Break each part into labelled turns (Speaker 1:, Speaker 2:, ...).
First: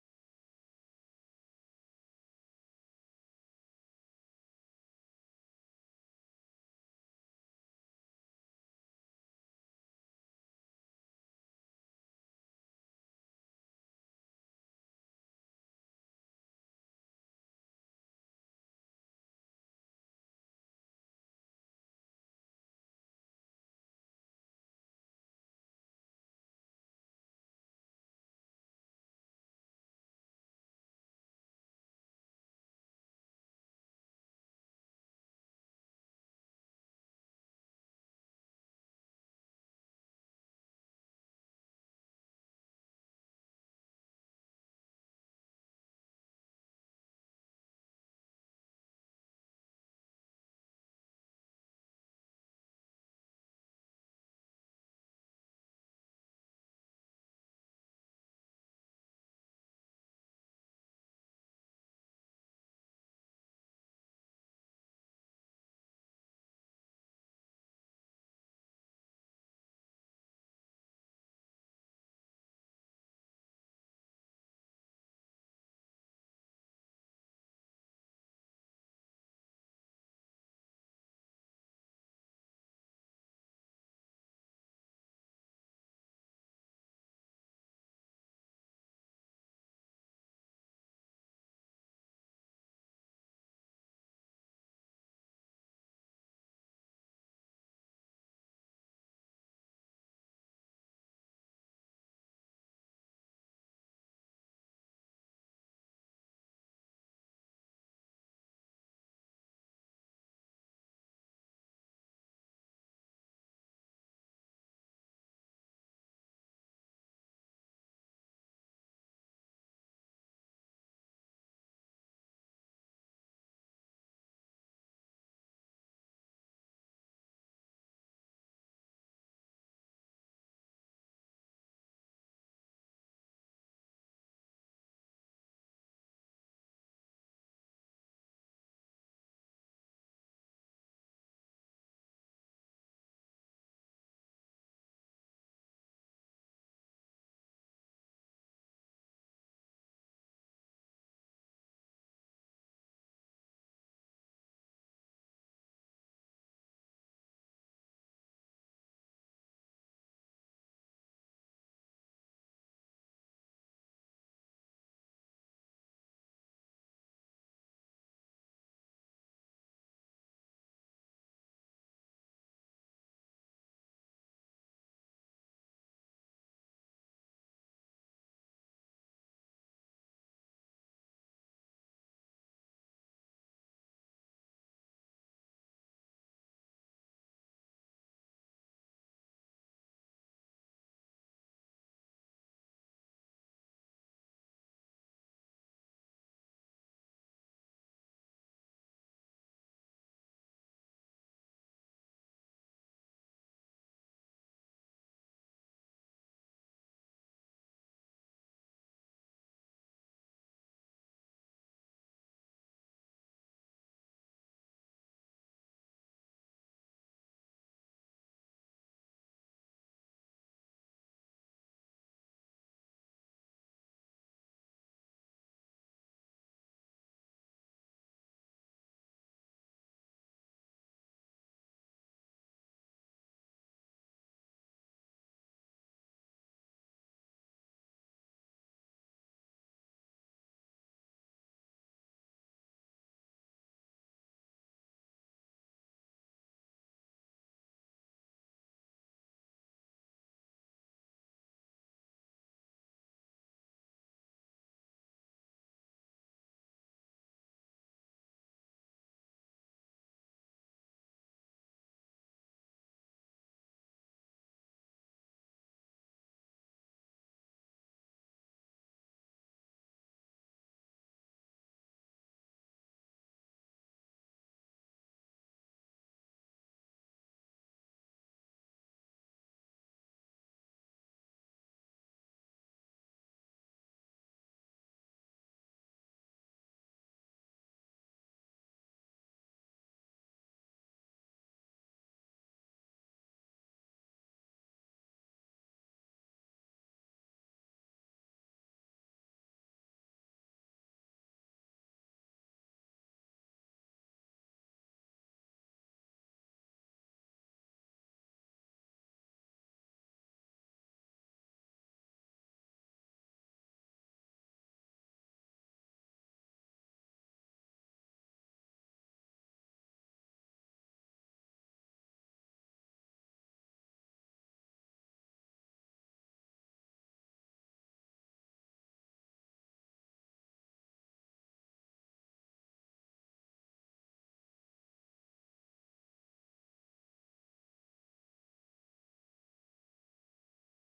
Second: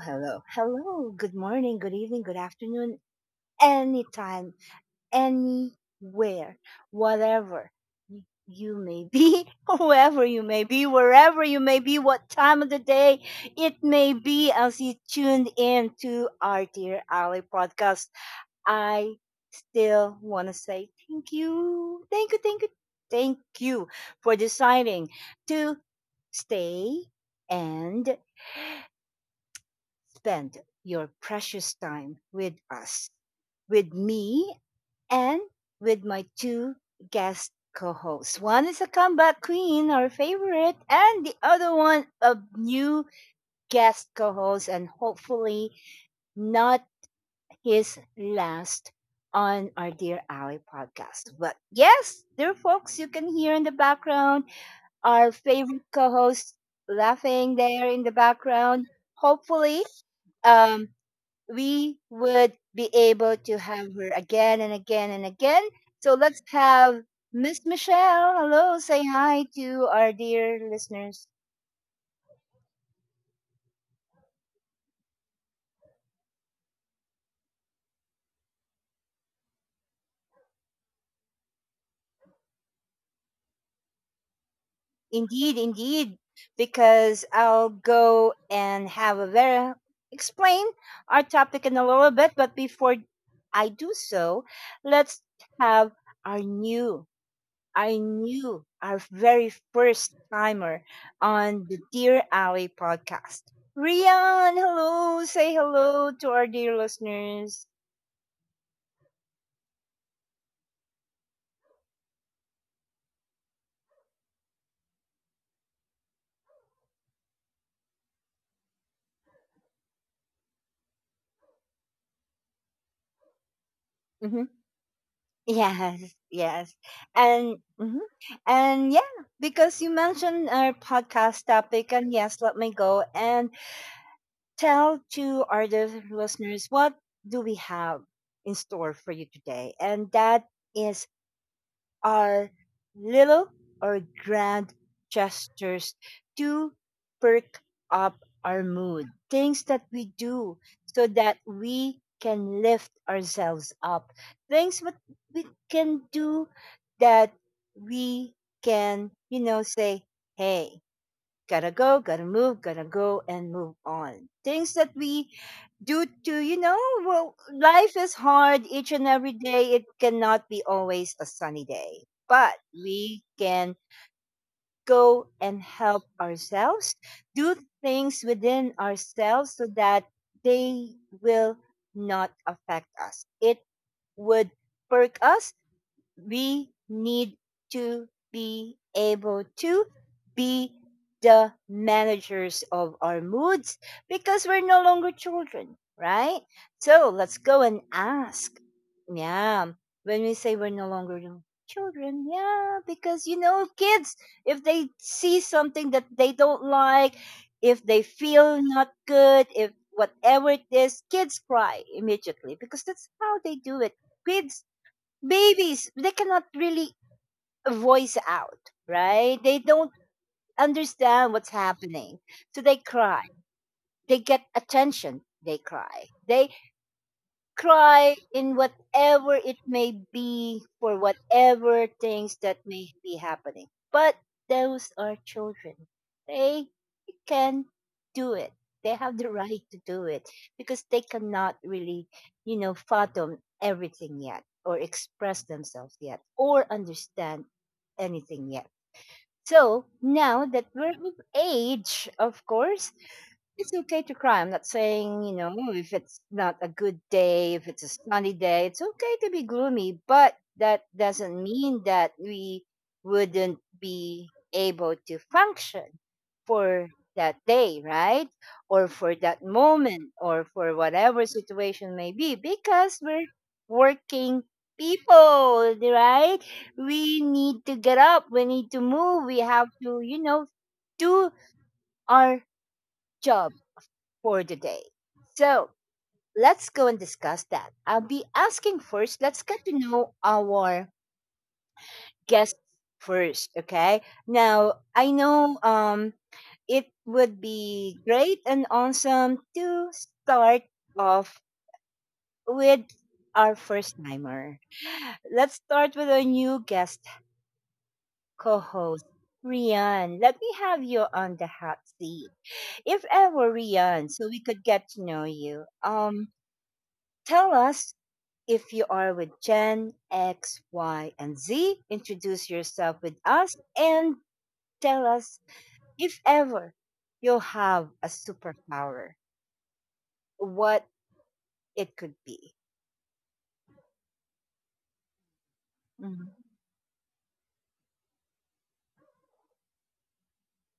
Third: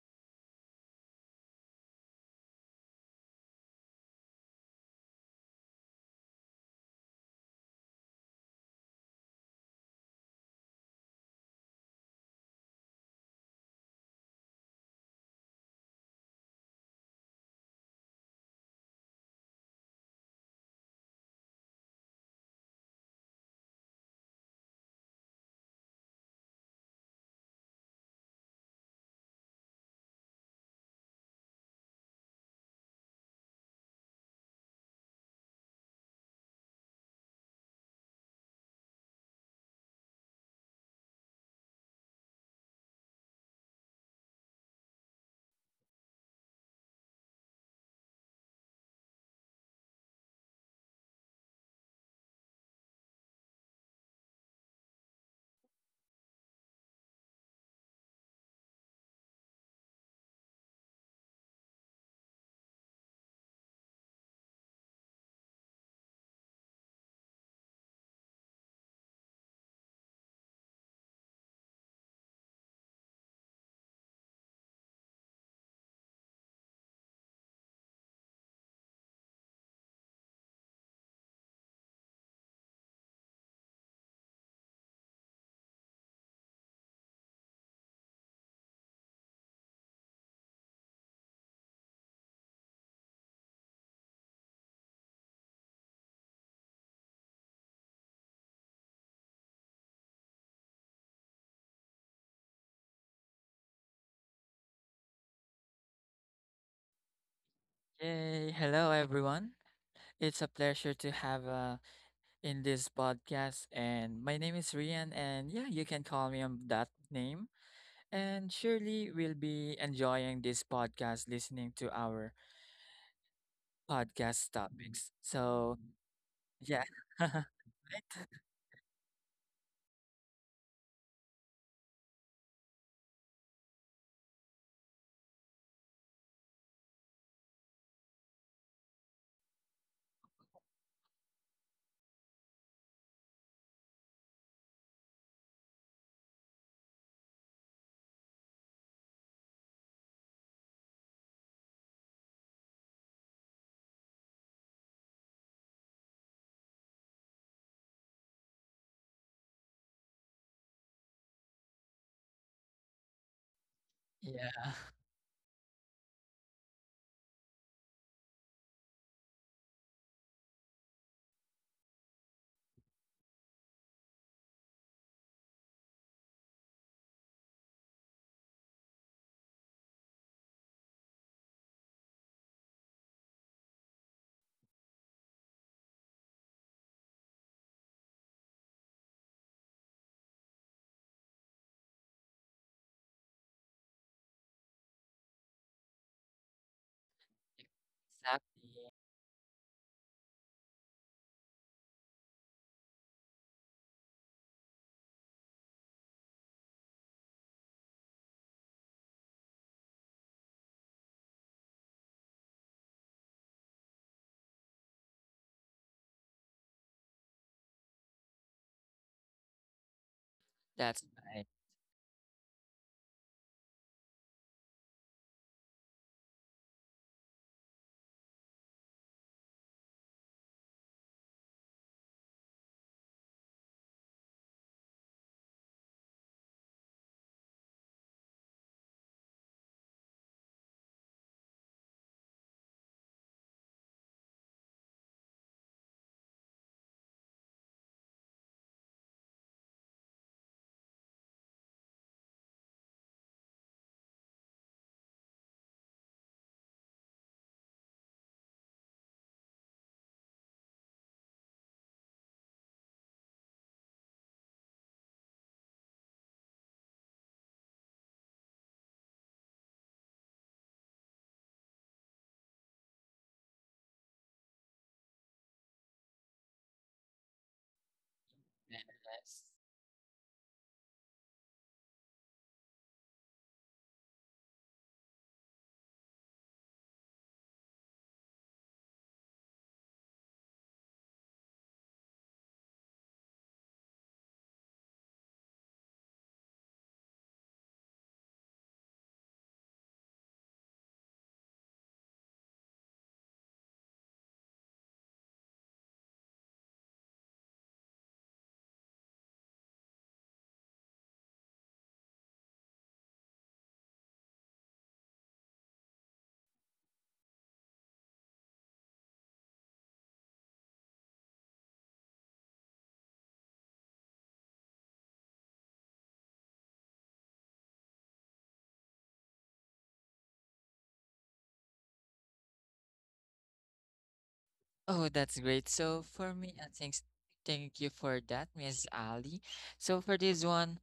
Speaker 1: hello, hello. Good morning, good evening, good afternoon, anytime, anywhere, whatever y- you may be, whoever you may be, wherever you may be, what time of the day it may be, as you tuned in to our Dear Ali podcast. I still want to say thank you, thank you, thank you, thank you for deciding to stay and spend your precious time with us, with me, and with my two guest co hosts. One is a comeback queen, our favorite, and the other one, a new guest co host, and hopefully not his last on our Dear Ally podcast. But yes, dear folks, you can hear in the background our favorite co host laughing there in the background. Hopefully, um, we would be able to have her again and again and again. So let's have Miss Michelle. Hello, say hi to our dear listeners. Indeed, indeed, because I'll go and have a very explain our topic in a little bit. But before I do so, let's have our new I knew our very first timer on the Dear Alley podcast. Rian, hello. Say hello to our dear listeners.
Speaker 2: Hey, hello, everyone. It's a pleasure to have in this podcast. And my name is Rian, and yeah, you can call me on that name. And surely we'll be enjoying this podcast, listening to our
Speaker 1: Hmm.
Speaker 2: podcast topics. So,
Speaker 1: Yes, yes.
Speaker 2: yeah.
Speaker 1: And mhm,
Speaker 2: Right?
Speaker 1: and yeah, because you mentioned our podcast topic, and yes, let me go and tell to our dear listeners what do we have in store for you today. And that is are little or grand gestures to perk up our mood, things that we do so that we can lift ourselves up, things what we can do that we can, you know, say, hey, gotta go, gotta move, gotta go and move on. Things
Speaker 2: Yeah.
Speaker 1: that we do to, you know, well, life is hard each and every day. It cannot be always a sunny day, but we can go and help ourselves, do things within ourselves so that they will not affect us. It would perk us we need to be able to be the managers of our moods because we're no longer children, right? So let's go and ask.
Speaker 2: Exactly.
Speaker 1: Yeah. When we say we're no longer children, yeah, because you know, kids, if they see something that they don't like, if they feel not good, if whatever it is, kids cry immediately because that's how they do it. Kids babies they cannot really voice out, right, they don't
Speaker 2: That's
Speaker 1: understand
Speaker 2: right.
Speaker 1: what's happening, so they cry, they get attention, they cry, they cry in whatever it may be for whatever things that may be happening. But those are children. They can do it. They have the right to do it because they cannot really, you know, fathom everything yet or express themselves yet or understand anything yet. So now that we're of age, of course, it's okay to cry. I'm not saying, you know, if it's not a good day, if it's a sunny day, it's okay to be gloomy, but that doesn't mean that we wouldn't be able to function for that day, right? Or for that moment or for whatever situation may be because we're working people, right? We need to get up, we need to move, we
Speaker 2: Yes.
Speaker 1: have to, you know, do our job for the day. So let's go and discuss that. I'll be asking first, let's get to know our guests first, okay? Now, I know it would be great and awesome to start off with our first timer. Let's start with our new guest co host. Rian, let me have you on the hot seat. If ever, Rian, so we could get to know you. Tell us if you are with Gen X, Y, and Z, introduce yourself with us and tell us if ever you'll have a superpower, what it could be.
Speaker 2: Oh, that's great. So for
Speaker 1: Mhm.
Speaker 2: me, I think thank you for that, Miss Ali. So for this one,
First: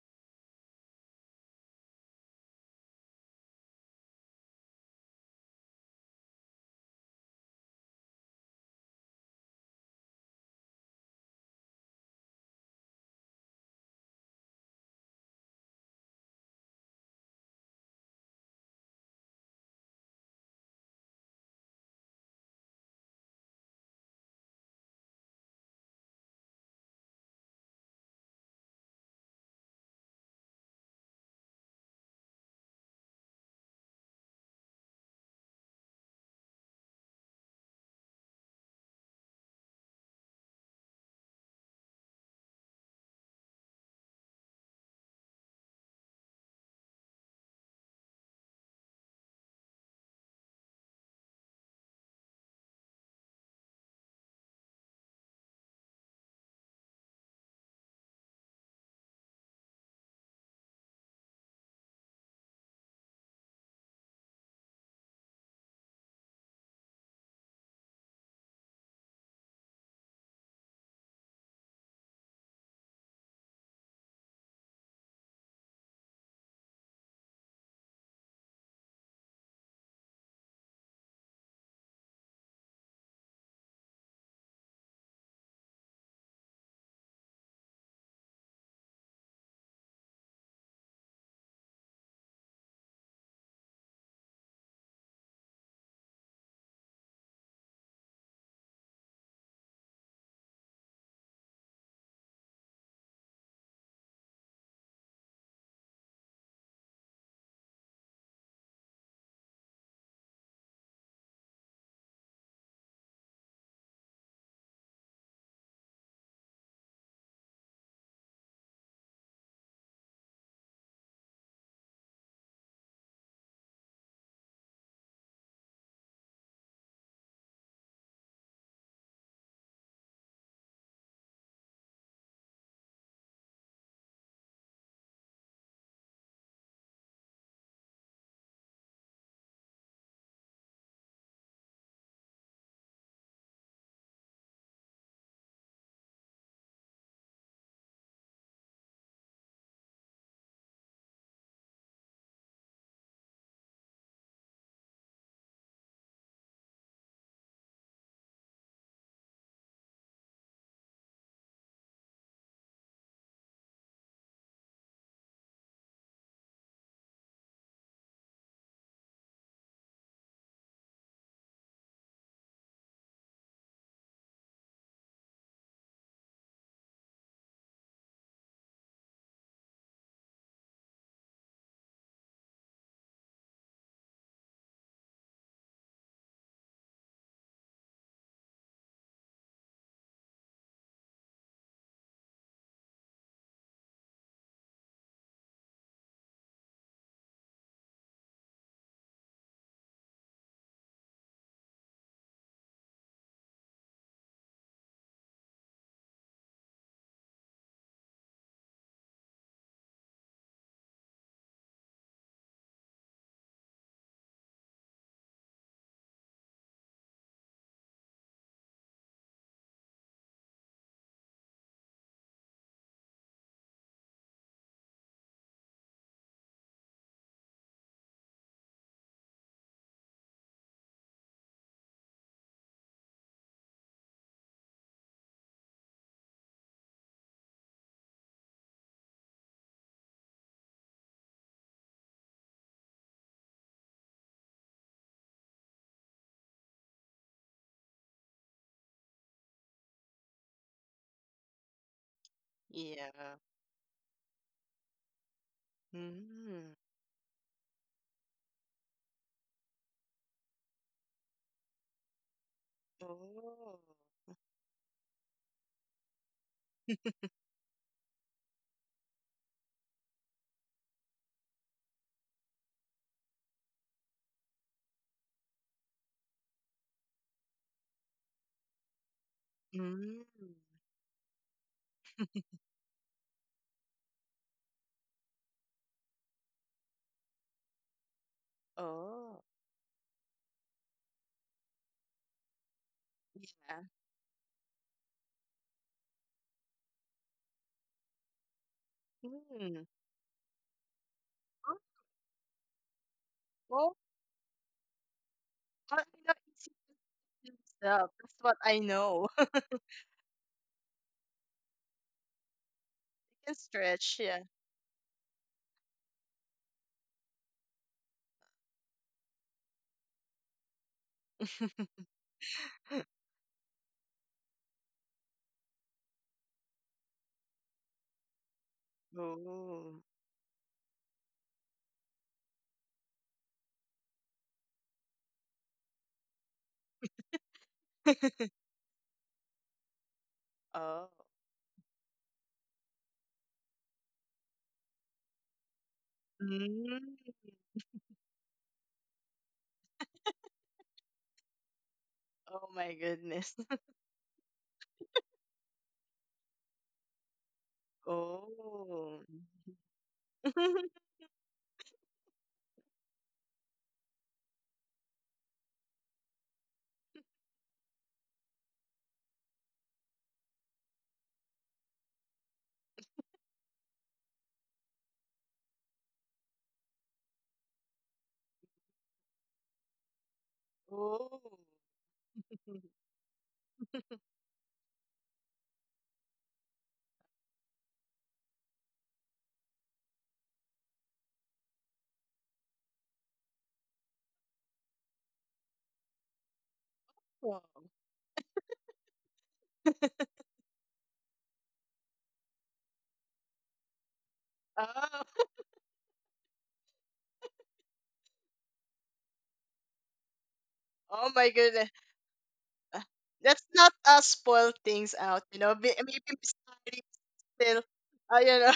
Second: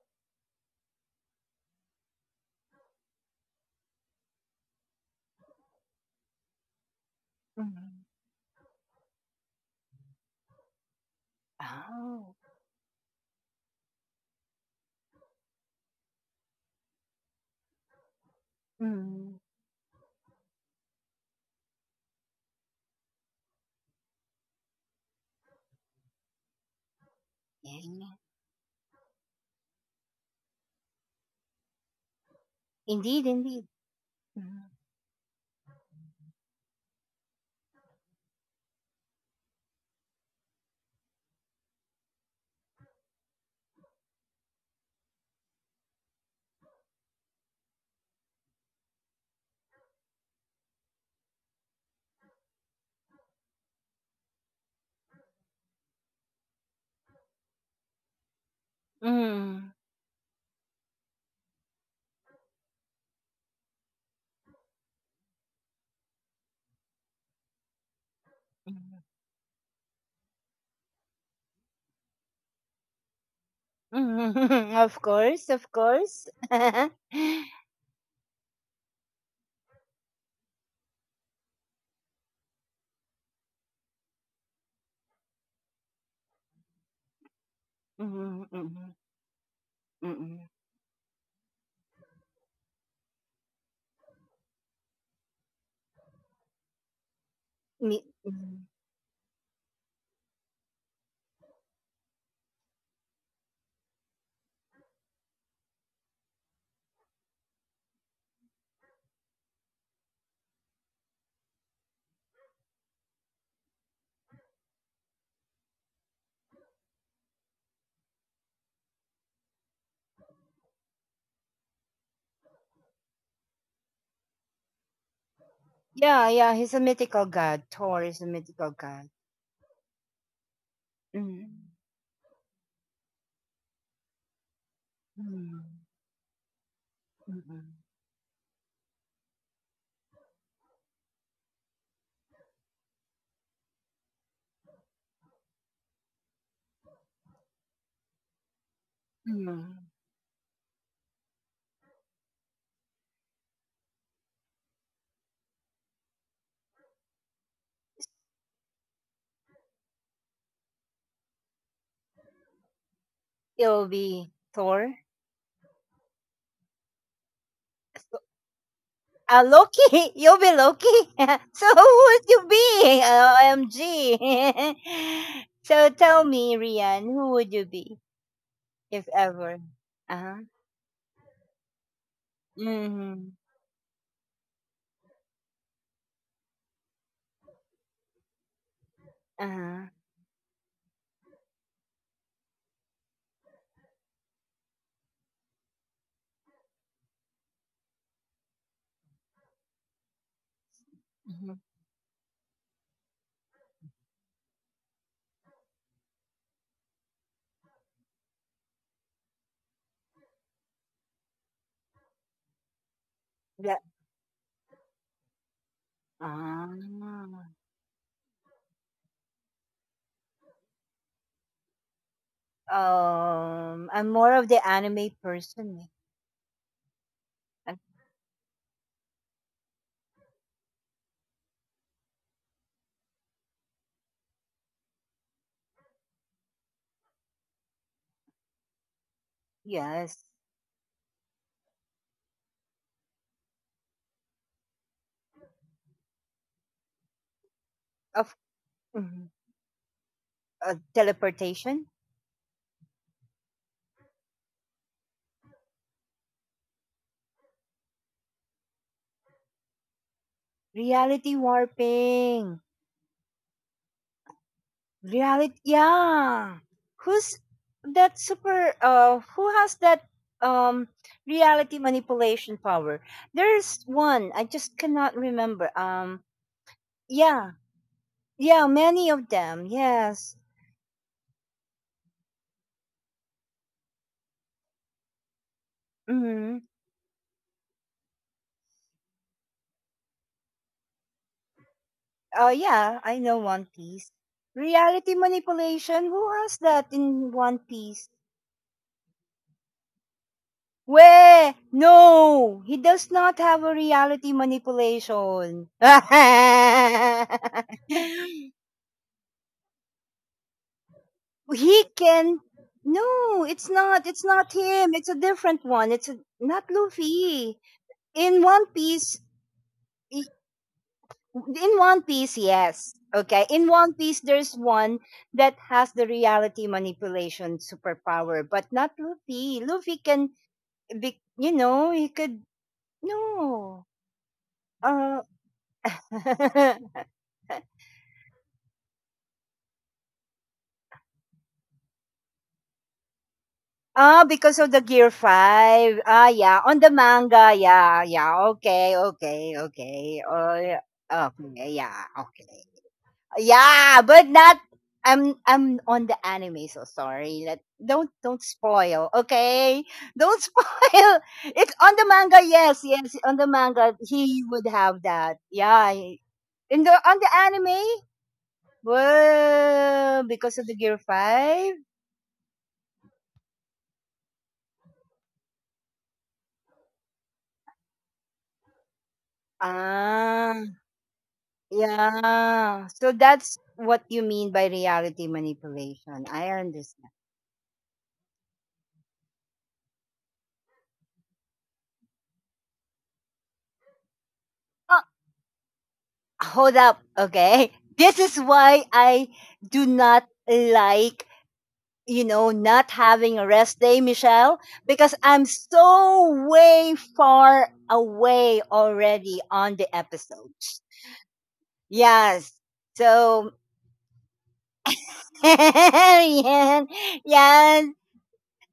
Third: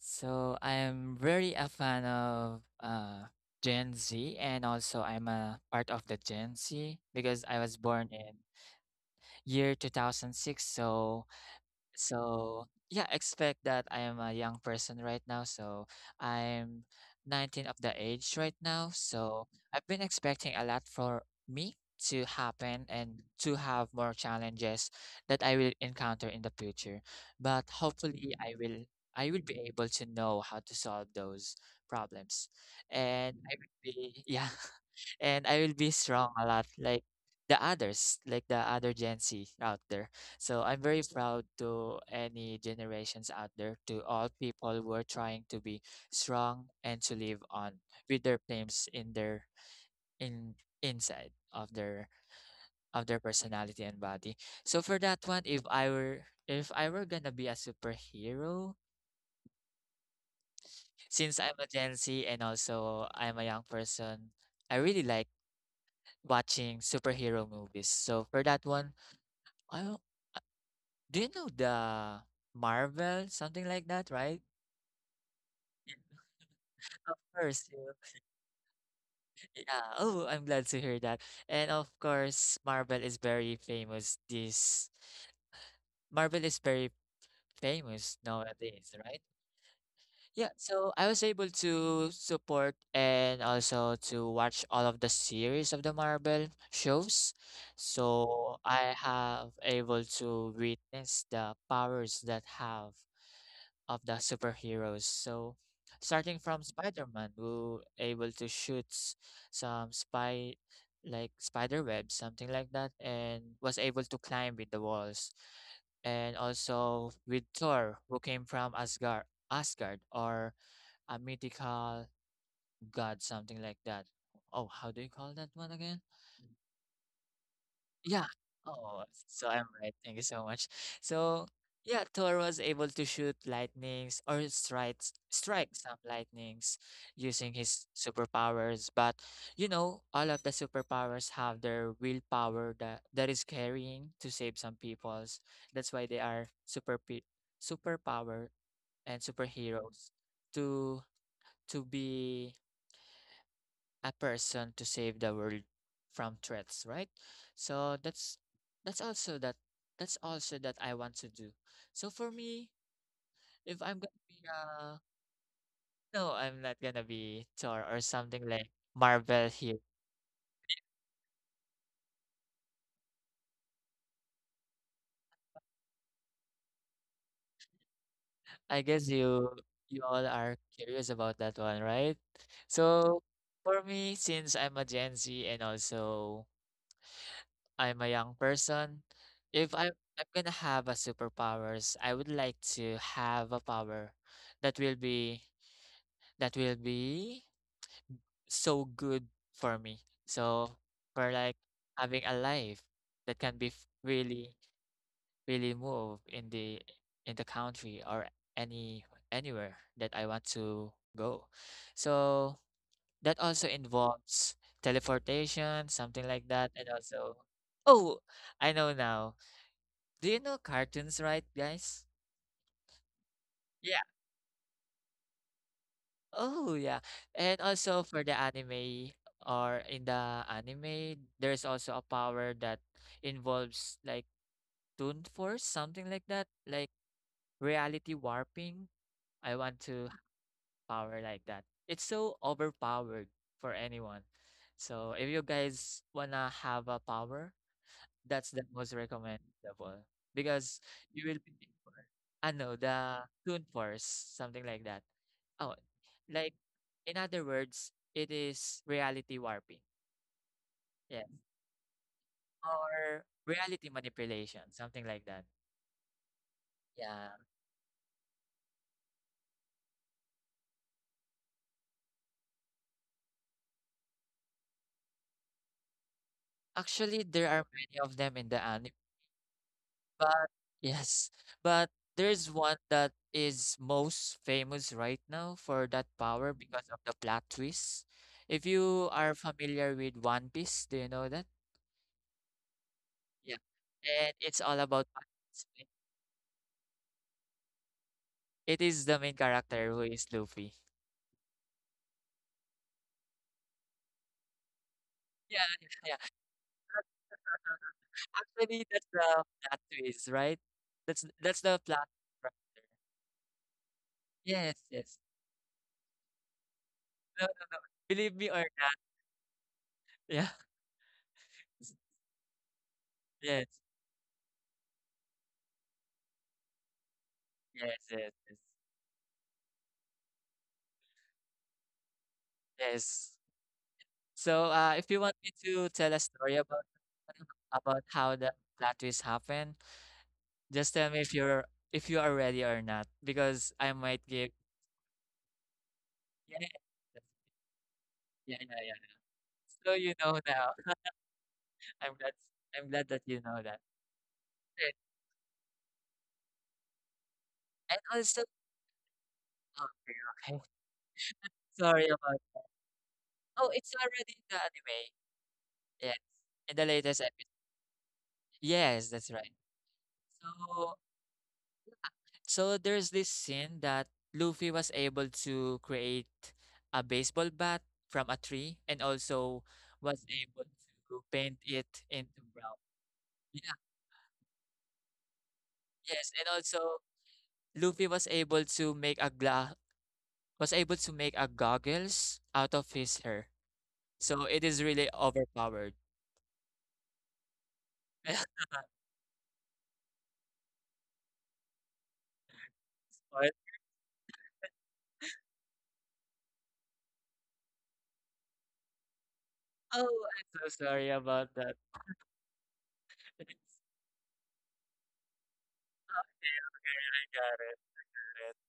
Speaker 2: so I am very a fan of Gen Z, and also I'm a part of the Gen Z because I was
Speaker 1: Mhm.
Speaker 2: born in year 2006. So
Speaker 1: Oh,
Speaker 2: so yeah, expect that I am a young person right now. So I'm 19 of the age right now.
Speaker 1: mm,
Speaker 2: So I've been expecting a lot for me to happen and to have more challenges that I will encounter in the future. But
Speaker 1: yeah.
Speaker 2: hopefully I will be able to know how to solve those problems.
Speaker 1: Indeed,
Speaker 2: And I
Speaker 1: indeed.
Speaker 2: will be, yeah.
Speaker 1: Mhm.
Speaker 2: And I will be strong a lot like the others, like the other Gen Z out there. So I'm very proud to any generations out there, to all people who are trying to be strong and to live on with their claims in their in inside of their personality and body. So for that one, if I were gonna be a superhero,
Speaker 1: Mhm.
Speaker 2: since I'm a Gen Z and also I'm a young person, I really like watching superhero movies. So for that one,
Speaker 1: Mhm.
Speaker 2: I do you know the Marvel, something like that,
Speaker 1: Mhm.
Speaker 2: right?
Speaker 1: Of course, of course.
Speaker 2: Of course, you yeah. Oh, I'm glad to hear that. And of course, Marvel is very famous. This Marvel is very famous
Speaker 1: Mhm,
Speaker 2: nowadays,
Speaker 1: mhm,
Speaker 2: right?
Speaker 1: mhm.
Speaker 2: Yeah, so I was able to support and also to watch all of the series of the Marvel shows. So
Speaker 1: Mhm.
Speaker 2: I have able to witness the powers that have of the superheroes. So, starting from Spider-Man, who able to shoot some spy like spider webs, something like that, and was able to climb with the walls. And also with Thor, who came from Asgard or a mythical god, something like that. Oh, how do you call that one again?
Speaker 1: Yeah, yeah, he's a mythical god. Thor is
Speaker 2: Yeah.
Speaker 1: a mythical
Speaker 2: Oh,
Speaker 1: god.
Speaker 2: so I'm right. Thank you so much. So
Speaker 1: Mhm.
Speaker 2: yeah, Thor was able to shoot lightnings or
Speaker 1: Mm,
Speaker 2: strike some lightnings using
Speaker 1: mm-mm,
Speaker 2: his superpowers. But you know, all of the superpowers have their willpower that is carrying to save some peoples. That's why they are superpower and
Speaker 1: mm.
Speaker 2: superheroes to be a person to save the world from threats, right? So that's also that that's also that I want to do. So for me,
Speaker 1: You'll
Speaker 2: if I'm gonna
Speaker 1: be
Speaker 2: be
Speaker 1: Thor.
Speaker 2: no, I'm not gonna be Thor or
Speaker 1: So-
Speaker 2: something like Marvel here.
Speaker 1: Loki, you'll be Loki. So who would you be? OMG. So tell me, Rian, who would you be
Speaker 2: I
Speaker 1: if
Speaker 2: guess you
Speaker 1: ever?
Speaker 2: you all
Speaker 1: Uh-huh.
Speaker 2: are curious about that one, right? So
Speaker 1: Mm-hmm.
Speaker 2: for me, since I'm a Gen Z and also I'm a young person. If
Speaker 1: Uh-huh.
Speaker 2: I I'm gonna have a superpowers, I would like to have a power that will be that will be so good for me. So for
Speaker 1: Mm-hmm.
Speaker 2: like having a life that can be really move in the country or any anywhere that I want to go. So that also
Speaker 1: Yeah.
Speaker 2: involves teleportation, something like that, and also
Speaker 1: Ah.
Speaker 2: oh, I know now. Do you know cartoons, right, guys? Yeah.
Speaker 1: I'm more of the anime person, eh.
Speaker 2: Oh yeah. And
Speaker 1: Uh,
Speaker 2: also for the anime or in the anime, there's also a power that involves like Toon Force, something like that, like reality warping. I want to
Speaker 1: yes.
Speaker 2: have power like that. It's so overpowered for anyone. So if you guys wanna have a power,
Speaker 1: Of
Speaker 2: that's the most
Speaker 1: mhm.
Speaker 2: recommendable
Speaker 1: Uh,
Speaker 2: because you will be,
Speaker 1: teleportation,
Speaker 2: I know
Speaker 3: Yeah.
Speaker 2: the Toon Force, something like that. Oh, like
Speaker 3: Mm.
Speaker 2: in other words, it is reality warping. Yeah.
Speaker 1: reality warping.
Speaker 2: Or
Speaker 3: Oh.
Speaker 2: reality manipulation, something like that.
Speaker 1: Reality, yeah.
Speaker 2: Yeah.
Speaker 1: Who's that super? Who has that um reality manipulation power? There's one I just cannot remember.
Speaker 2: Actually, there
Speaker 1: Yeah,
Speaker 2: are many of them in the
Speaker 1: yeah,
Speaker 2: anime,
Speaker 1: many of them.
Speaker 3: Mm.
Speaker 1: Yes.
Speaker 2: but yes, but there's one that is most famous right now for that power
Speaker 1: Hmm.
Speaker 2: because of the plot twist. If you are
Speaker 3: Oh.
Speaker 2: familiar with One Piece, do you know that?
Speaker 1: Yeah, I know
Speaker 2: Yeah.
Speaker 1: One
Speaker 3: Yeah.
Speaker 1: Piece.
Speaker 2: And it's all about
Speaker 1: Reality
Speaker 2: participation.
Speaker 1: manipulation. Who has that in One Piece?
Speaker 2: It is the main
Speaker 3: Mm.
Speaker 2: character who is Luffy.
Speaker 1: Where? No, he does not have a
Speaker 3: Oh,
Speaker 1: reality
Speaker 2: Yeah,
Speaker 1: manipulation.
Speaker 3: oh, I
Speaker 2: yeah.
Speaker 3: know it's yourself. That's what I
Speaker 2: Actually, that's
Speaker 3: know.
Speaker 2: the plot twist, right? That's
Speaker 1: Well,
Speaker 2: that's the
Speaker 1: he
Speaker 2: plot
Speaker 1: can.
Speaker 2: right there.
Speaker 1: No,
Speaker 3: Can
Speaker 1: it's not.
Speaker 3: stretch.
Speaker 1: It's
Speaker 3: Yeah.
Speaker 1: not
Speaker 2: Yes,
Speaker 1: him. It's a
Speaker 2: yes.
Speaker 1: different one. It's a, not
Speaker 2: No,
Speaker 1: Luffy.
Speaker 2: believe
Speaker 1: In
Speaker 2: me or
Speaker 1: One
Speaker 2: not.
Speaker 1: Piece, i-
Speaker 2: Yeah.
Speaker 1: in One Piece, yes. Okay. In
Speaker 2: Yes,
Speaker 1: One Piece, there's one that has the reality manipulation
Speaker 2: yes, yes,
Speaker 1: superpower,
Speaker 2: yes.
Speaker 1: but not Luffy. Luffy
Speaker 3: Oh.
Speaker 1: can be, you know, he could.
Speaker 2: Yes.
Speaker 1: No.
Speaker 2: So, if
Speaker 1: Uh,
Speaker 2: you want me to tell a story about how the plot twist happened, just
Speaker 3: Oh.
Speaker 2: tell me if you are ready or not, because I might
Speaker 1: ah,
Speaker 2: give.
Speaker 1: because of the Gear 5. Ah,
Speaker 2: Yeah,
Speaker 1: yeah.
Speaker 2: yeah,
Speaker 1: On the
Speaker 3: Mm.
Speaker 1: manga. Yeah, yeah.
Speaker 2: yeah, yeah,
Speaker 1: Okay, okay,
Speaker 2: yeah. So you
Speaker 1: okay.
Speaker 2: know
Speaker 1: Oh, yeah.
Speaker 2: now.
Speaker 1: Okay, yeah.
Speaker 2: I'm glad.
Speaker 3: Oh
Speaker 1: Okay.
Speaker 3: my
Speaker 2: I'm glad that you
Speaker 3: goodness.
Speaker 2: know that.
Speaker 1: Yeah, but not
Speaker 2: Okay,
Speaker 1: I'm on the anime, so sorry. Let
Speaker 2: and also,
Speaker 1: don't spoil,
Speaker 3: Oh.
Speaker 1: okay?
Speaker 2: okay,
Speaker 1: Don't
Speaker 2: okay.
Speaker 1: spoil. It's on
Speaker 2: Sorry
Speaker 1: the
Speaker 2: about.
Speaker 1: manga, yes, yes. On the
Speaker 2: Oh, it's
Speaker 1: manga,
Speaker 2: already in
Speaker 1: he
Speaker 2: the
Speaker 1: would have
Speaker 2: anime.
Speaker 1: that. Yeah.
Speaker 2: Yes. In the
Speaker 1: In the
Speaker 2: latest
Speaker 1: on the
Speaker 2: episode.
Speaker 1: anime,
Speaker 2: Yes, that's right.
Speaker 1: well, because of the
Speaker 2: So
Speaker 1: Gear Five.
Speaker 2: so there's this scene that Luffy was able to create a baseball bat from a tree and also was
Speaker 1: Ah.
Speaker 2: able to
Speaker 3: Oh.
Speaker 2: paint it into brown.
Speaker 1: Yeah. So that's
Speaker 2: Yeah,
Speaker 1: what you mean by reality manipulation.
Speaker 2: yes. And
Speaker 1: I
Speaker 2: also
Speaker 1: understand.
Speaker 2: Luffy was able to make a gla was able to make a goggles out of his hair. So it is
Speaker 1: Oh,
Speaker 2: really overpowered.
Speaker 1: hold up.
Speaker 3: Wow.
Speaker 1: Okay. This is why I do
Speaker 3: Oh.
Speaker 1: not like, you know, not having a
Speaker 2: Oh,
Speaker 1: rest day, Michelle, because I'm so way far away already on the
Speaker 2: I'm
Speaker 1: episodes.
Speaker 2: so sorry
Speaker 3: Oh my
Speaker 2: about that.
Speaker 3: goodness.
Speaker 1: Yes.
Speaker 3: Uh,
Speaker 1: So,
Speaker 3: Let's not spoil things out, you know. Be-
Speaker 1: yeah.
Speaker 3: Maybe
Speaker 2: Got
Speaker 3: still,
Speaker 2: it.
Speaker 1: Yeah.
Speaker 3: you know.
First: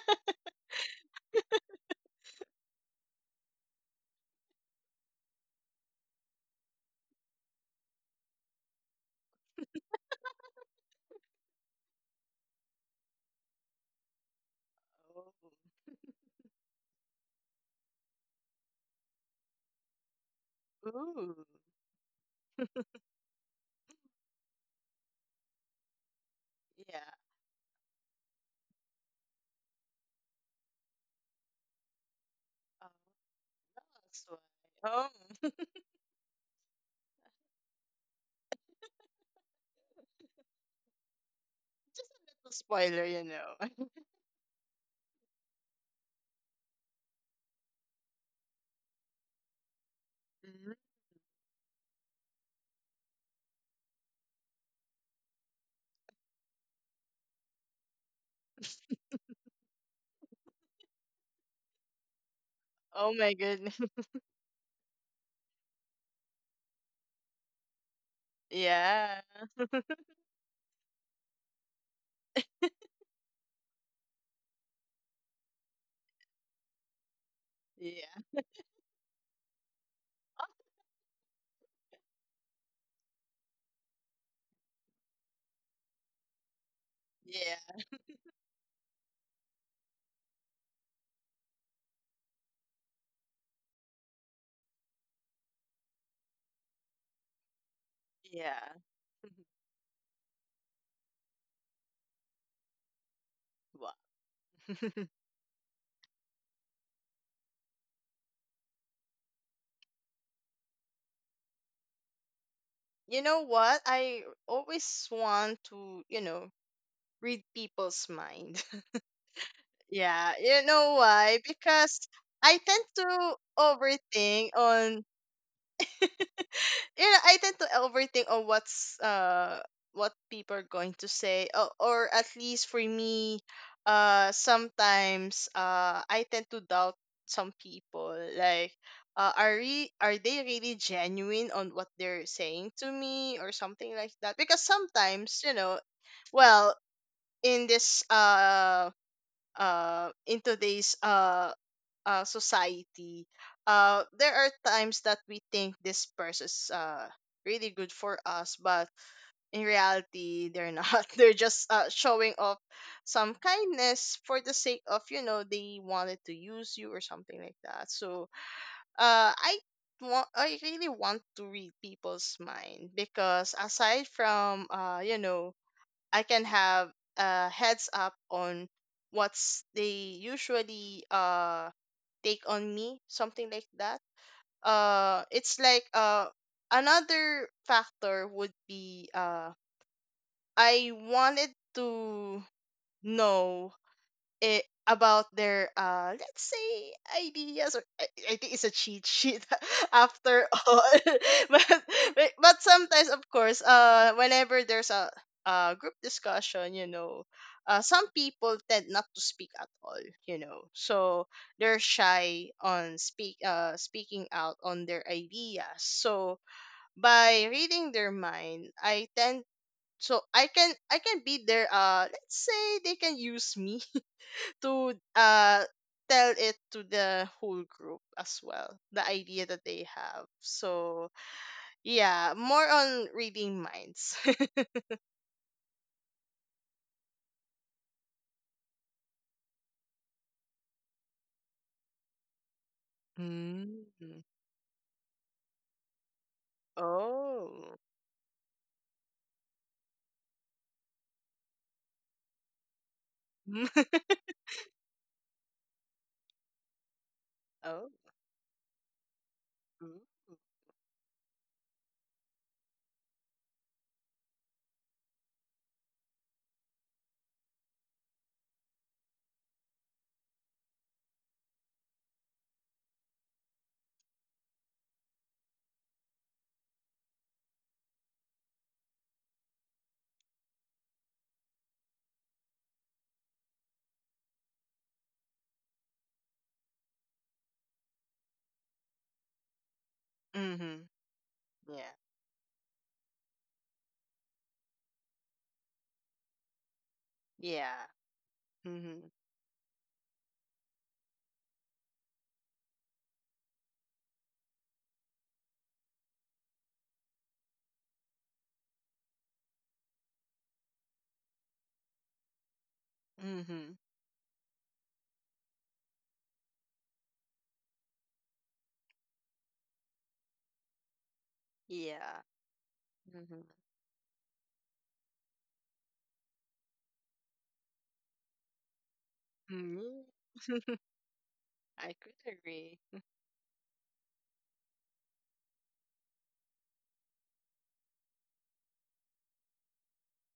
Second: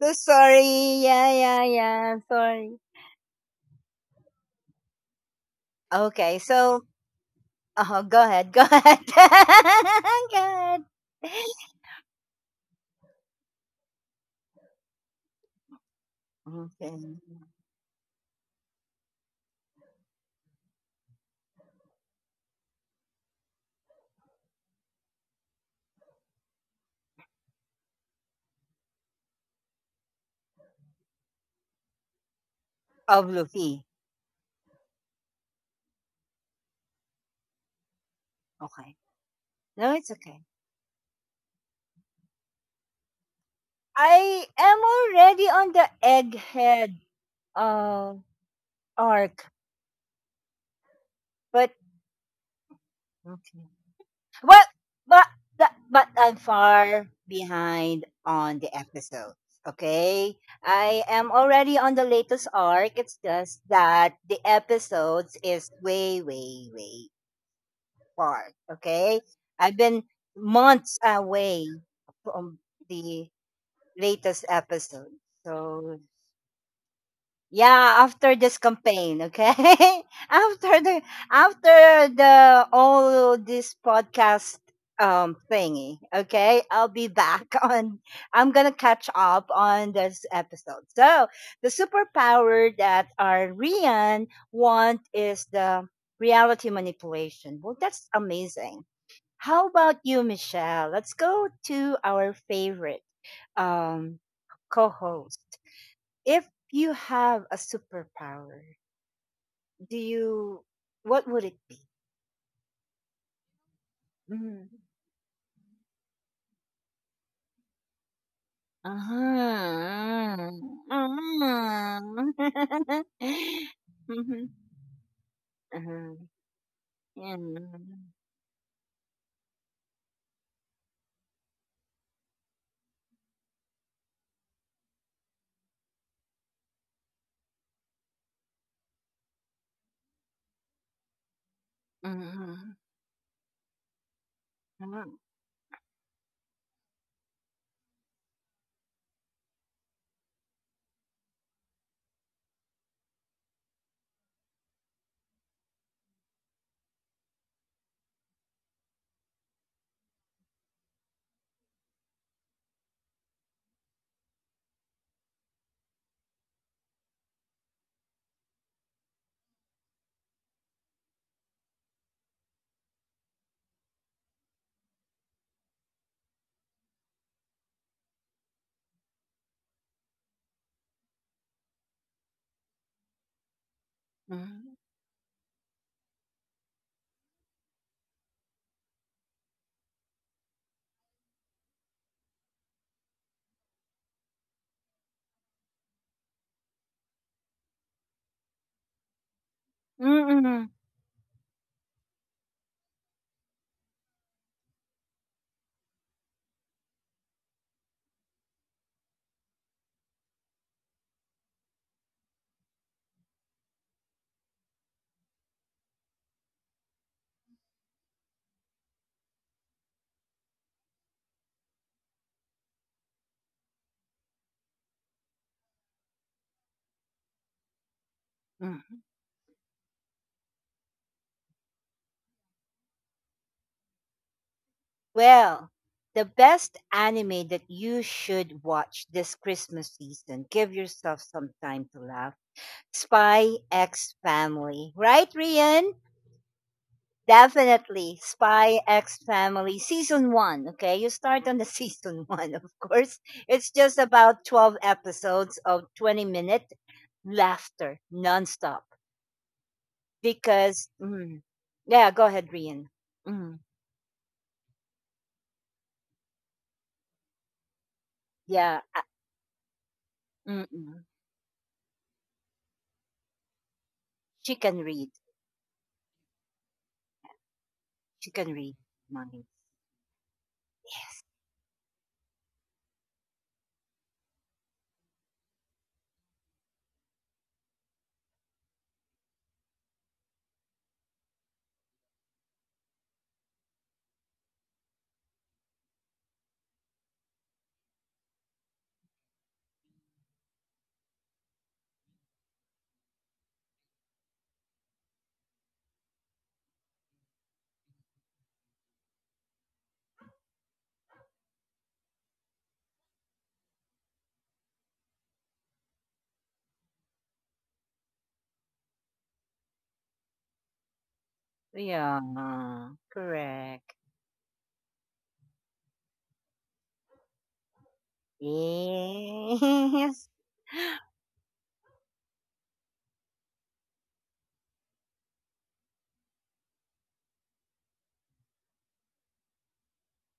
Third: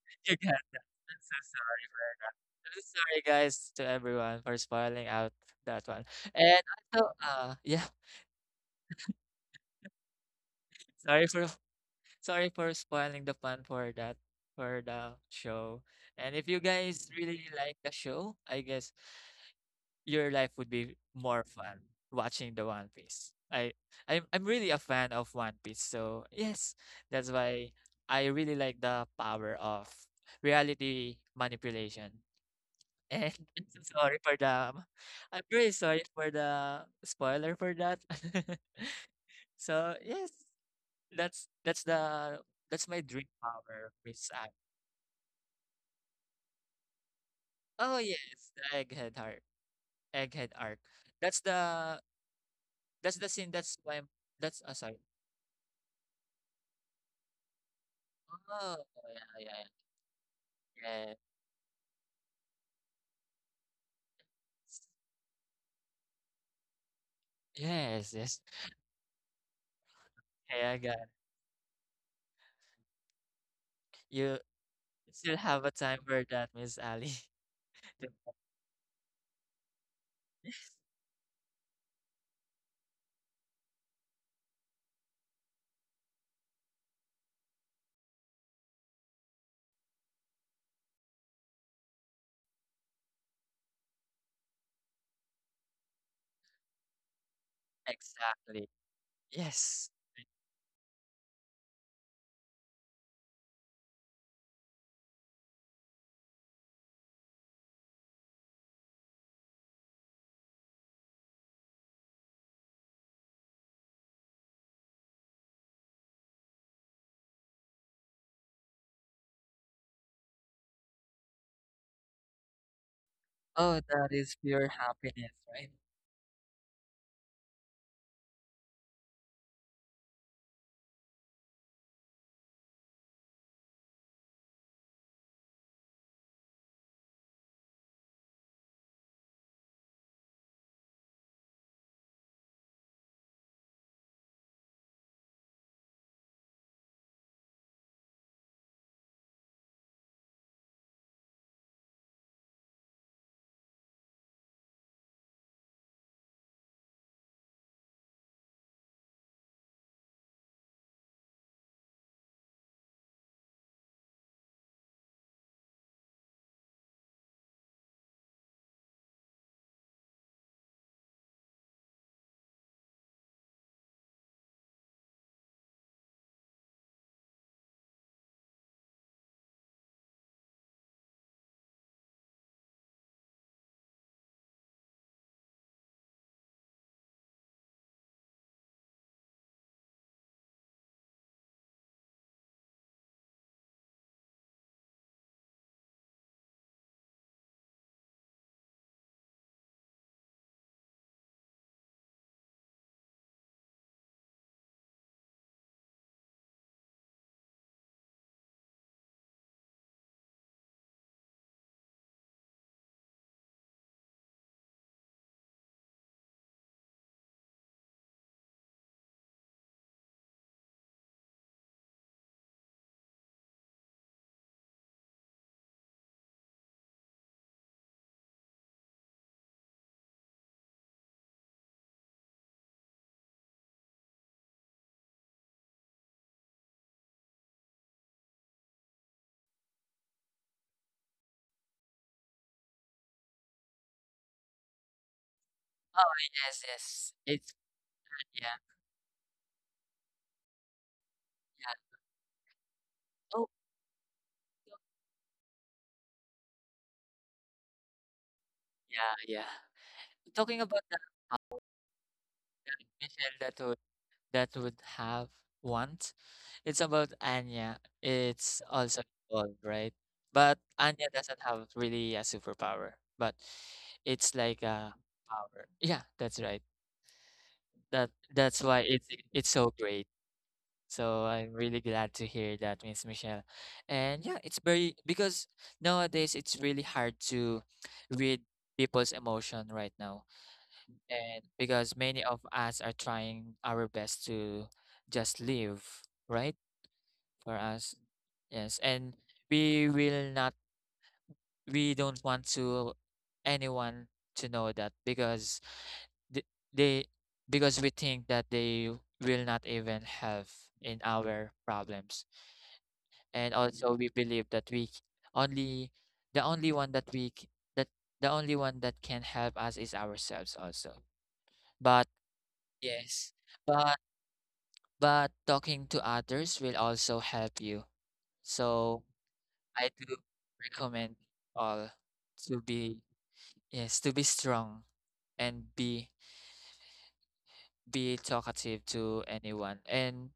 Speaker 1: So
Speaker 2: You
Speaker 1: sorry.
Speaker 2: got that. I'm
Speaker 1: Yeah.
Speaker 2: so
Speaker 1: Yeah.
Speaker 2: sorry.
Speaker 1: Yeah. Sorry.
Speaker 2: I'm sorry, guys, to everyone for spoiling out that one.
Speaker 1: Okay.
Speaker 2: And
Speaker 1: So,
Speaker 2: also, yeah,
Speaker 1: uh-huh. Go ahead. Go ahead. Go ahead.
Speaker 2: sorry for sorry for spoiling the fun for that for the show. And if you
Speaker 1: Okay.
Speaker 2: guys really like the show, I guess your life would
Speaker 3: Oh,
Speaker 2: be more
Speaker 3: ooh,
Speaker 2: fun watching the One Piece. I'm really a fan of One Piece, so yes,
Speaker 3: yeah.
Speaker 2: that's why I really like the power of reality manipulation.
Speaker 3: Um,
Speaker 1: Oh,
Speaker 2: And
Speaker 1: Luffy.
Speaker 3: that's why.
Speaker 2: I'm
Speaker 3: Oh,
Speaker 2: really sorry for the spoiler for that.
Speaker 1: Okay. No,
Speaker 2: So
Speaker 1: it's
Speaker 2: yes,
Speaker 1: okay.
Speaker 2: that's
Speaker 3: just a
Speaker 2: the
Speaker 3: little
Speaker 2: that's my
Speaker 3: spoiler, you
Speaker 2: dream
Speaker 3: know.
Speaker 2: power with
Speaker 1: I
Speaker 2: Sam.
Speaker 1: am already on the egghead
Speaker 2: Oh
Speaker 1: uh,
Speaker 2: yes, the egghead heart,
Speaker 1: arc,
Speaker 2: egghead
Speaker 3: Mhm.
Speaker 2: arc. That's
Speaker 1: but
Speaker 2: the that's the scene.
Speaker 1: okay.
Speaker 2: That's why I'm, that's
Speaker 1: Well,
Speaker 2: oh sorry.
Speaker 1: but but but I'm far behind on the
Speaker 2: Oh
Speaker 1: episodes.
Speaker 2: yeah,
Speaker 1: Okay, I
Speaker 2: yeah, yeah,
Speaker 1: am already on the latest arc.
Speaker 3: Oh
Speaker 1: It's
Speaker 3: my
Speaker 1: just
Speaker 3: goodness.
Speaker 1: that the
Speaker 2: yes,
Speaker 1: episodes is way, way, way
Speaker 2: yes, yes.
Speaker 1: far. Okay,
Speaker 3: Yeah.
Speaker 1: I've been
Speaker 2: Hey, I got
Speaker 1: months
Speaker 2: it.
Speaker 1: away from the
Speaker 2: You
Speaker 1: latest episode.
Speaker 2: still have a time
Speaker 1: So
Speaker 2: for that, Miss Ali.
Speaker 1: yeah,
Speaker 2: The-
Speaker 3: Yeah.
Speaker 1: after this campaign, okay,
Speaker 3: Oh,
Speaker 1: after the after the all this podcast thingy, okay, I'll be back
Speaker 3: yeah.
Speaker 1: on. I'm gonna catch up on this episode. So the superpower that our Rian want is the reality manipulation. Well, that's
Speaker 3: Yeah.
Speaker 2: Exactly,
Speaker 1: amazing. How
Speaker 2: yes.
Speaker 1: about you, Michelle? Let's go to our favorite
Speaker 3: Wow.
Speaker 1: um, co-host. If you have a superpower, do you? What would it be?
Speaker 3: You know what? I
Speaker 1: Mm.
Speaker 3: always want to, you know, read people's mind. Yeah.
Speaker 1: Uh-huh.
Speaker 3: You know why? Because I
Speaker 1: Uh-huh.
Speaker 3: tend to
Speaker 2: Oh, that is
Speaker 1: Mhm.
Speaker 3: overthink
Speaker 2: pure
Speaker 3: on
Speaker 2: happiness, right?
Speaker 1: Uh-huh.
Speaker 3: you know,
Speaker 1: Yeah.
Speaker 3: I tend to
Speaker 1: Mhm.
Speaker 3: overthink on what's what people are going to say, or at least for me, sometimes I tend to doubt some people. Like, are re- are they really genuine on what they're saying to me or something like that? Because
Speaker 1: Mhm.
Speaker 3: sometimes, you know, well, in this in today's society, there are times that we think this person is really good for us, but in reality, they're not. They're just showing off some kindness for the sake of, you know, they wanted to use you or something like that. So uh, I I really want to read people's mind because aside from, you know, I can have a heads up on what's they usually take on me something like that.
Speaker 1: Mhm.
Speaker 3: It's like another factor would be I wanted to know, eh, about their let's say ideas, or I think it's a cheat sheet after
Speaker 1: Mhm.
Speaker 3: all. But sometimes of course whenever there's a group discussion, you know, some people tend not to speak at all, you know, so they're shy on speaking out on their ideas. So by reading their mind, I tend so I can, I can be their let's say they can use me to tell it to the whole group as well
Speaker 1: Mhm.
Speaker 3: the idea that they have. So yeah, more on reading minds.
Speaker 1: Well, the best anime that you should watch this Christmas season, give yourself some time to laugh. Spy X
Speaker 3: Mm.
Speaker 1: Family. Right, Rian?
Speaker 2: Oh, yes, yes. It's
Speaker 3: Oh.
Speaker 1: Definitely.
Speaker 2: yeah,
Speaker 1: Spy X Family season one. Okay. You start on the
Speaker 2: yeah.
Speaker 1: season one, of course.
Speaker 2: Oh,
Speaker 1: It's just about
Speaker 2: so
Speaker 1: 12 episodes of 20-minute minute
Speaker 3: Oh.
Speaker 1: laughter nonstop.
Speaker 2: yeah, yeah. Talking about
Speaker 1: Because,
Speaker 2: that,
Speaker 1: mm, yeah, go ahead, Rian.
Speaker 2: Michelle, that
Speaker 1: Mm,
Speaker 2: would that would have want. It's about Anya. It's
Speaker 1: yeah.
Speaker 2: also involved, right? But
Speaker 1: Mm-mm.
Speaker 2: Anya doesn't have really a superpower, but it's
Speaker 1: She
Speaker 2: like
Speaker 1: can
Speaker 2: a
Speaker 1: read.
Speaker 2: power. Yeah, that's right. That
Speaker 1: She can
Speaker 2: that's
Speaker 1: read
Speaker 2: why it's
Speaker 1: minds.
Speaker 2: it's so great.
Speaker 1: Yes.
Speaker 2: So I'm really glad to hear that, Miss Michelle. And yeah, it's very because nowadays it's really hard to read people's emotion right now.
Speaker 3: Mm-hmm.
Speaker 2: And
Speaker 3: Yeah.
Speaker 2: because many of us are trying our best to just live, right? For
Speaker 3: Yeah.
Speaker 2: us. Yes.
Speaker 3: Mm-hmm.
Speaker 2: And we will not, we don't want to anyone to know that because th- they because we think that they will not even help in our problems, and
Speaker 3: Mm-hmm.
Speaker 2: also we believe that only the only one that the only one that can help us is ourselves also, but
Speaker 3: Yeah.
Speaker 1: Yeah.
Speaker 2: yes,
Speaker 3: Mm-hmm.
Speaker 1: Correct.
Speaker 2: but but talking to others will also help you, so I do
Speaker 1: Yes.
Speaker 3: Mm-hmm.
Speaker 2: recommend all
Speaker 3: I could
Speaker 2: to
Speaker 3: agree.
Speaker 2: be yes to be strong and be talkative to anyone and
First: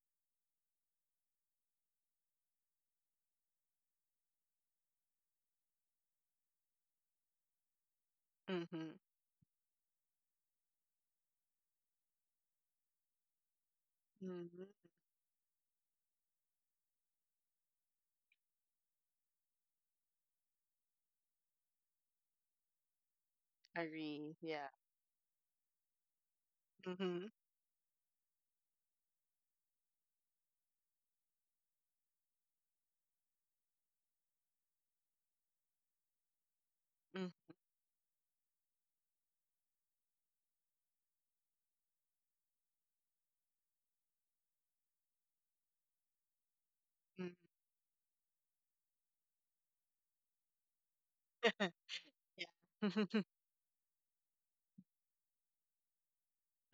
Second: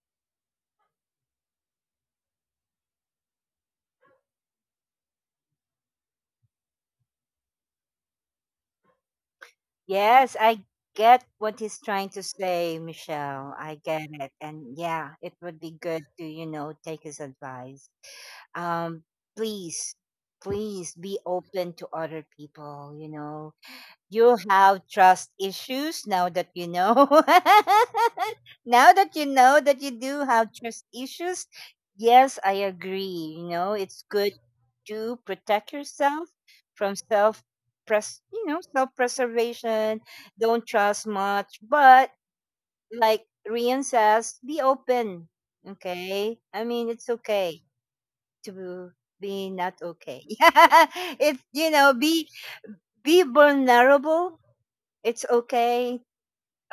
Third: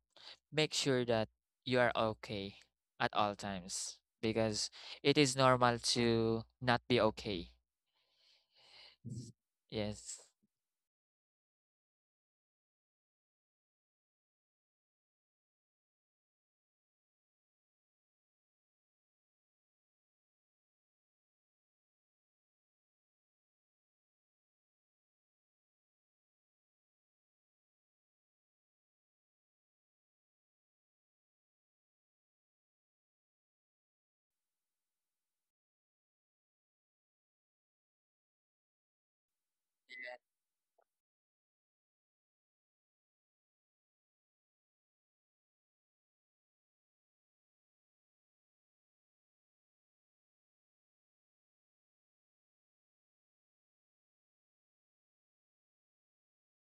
Speaker 2: make sure that you are okay at all times because it is normal to not be okay.
Speaker 3: Mm-hmm.
Speaker 2: Yes.
Speaker 1: Yes, I get what he's trying to say, Michelle. I get it. And
Speaker 3: Mm-hmm.
Speaker 1: yeah, it would be good to, you know, take his advice. Um, please, please be open to other people, you know
Speaker 3: Agree,
Speaker 1: you
Speaker 3: yeah.
Speaker 1: have trust issues now that you know.
Speaker 3: Mm-hmm.
Speaker 1: Now that you know that you do have trust issues, yes, I agree. You know, it's good to protect yourself from self press, you know, self preservation. Don't trust much, but like Rian says, be open. Okay, I mean it's
Speaker 3: Mm-hmm.
Speaker 1: okay to be not okay. Yeah, it's you know
Speaker 3: Yeah.
Speaker 1: be vulnerable it's okay.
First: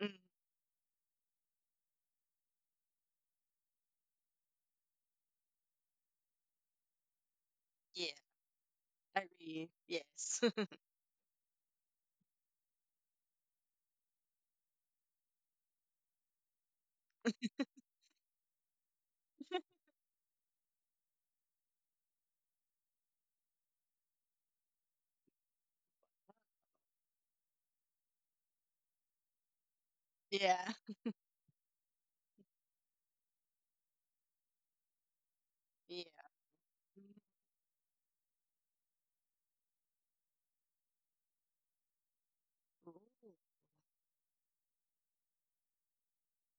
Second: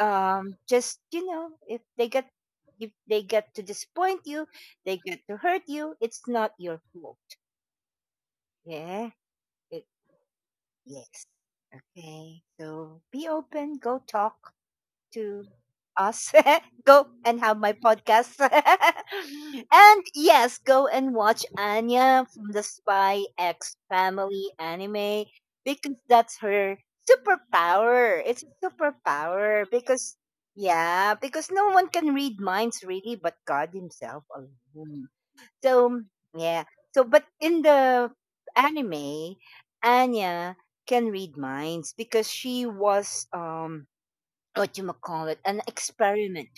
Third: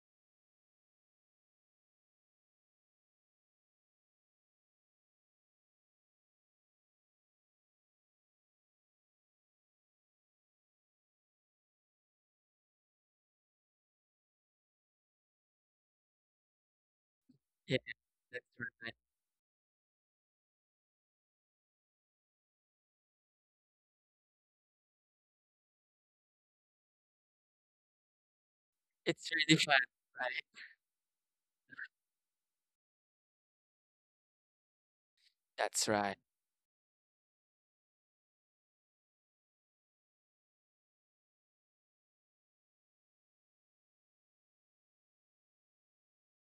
Speaker 3: Mm.
Speaker 1: Just you know, if they get to disappoint you, they get to hurt you. It's not your fault.
Speaker 3: Yeah.
Speaker 1: Yeah.
Speaker 3: Agree.
Speaker 1: It,
Speaker 3: Yes.
Speaker 1: yes. Okay. So be open. Go talk to us. Go and have my
Speaker 2: Yeah,
Speaker 1: podcast.
Speaker 2: that's right.
Speaker 1: And yes, go and watch Anya from the Spy X Family anime because that's her superpower. It's a
Speaker 2: It's really
Speaker 1: superpower
Speaker 2: fun,
Speaker 1: because,
Speaker 2: right?
Speaker 3: Yeah.
Speaker 1: yeah, because no one can read minds really but God Himself alone.
Speaker 2: That's
Speaker 3: Yeah.
Speaker 1: So,
Speaker 2: right.
Speaker 1: yeah. So, but in the anime, Anya can read minds because she was what you ma call it, an experiment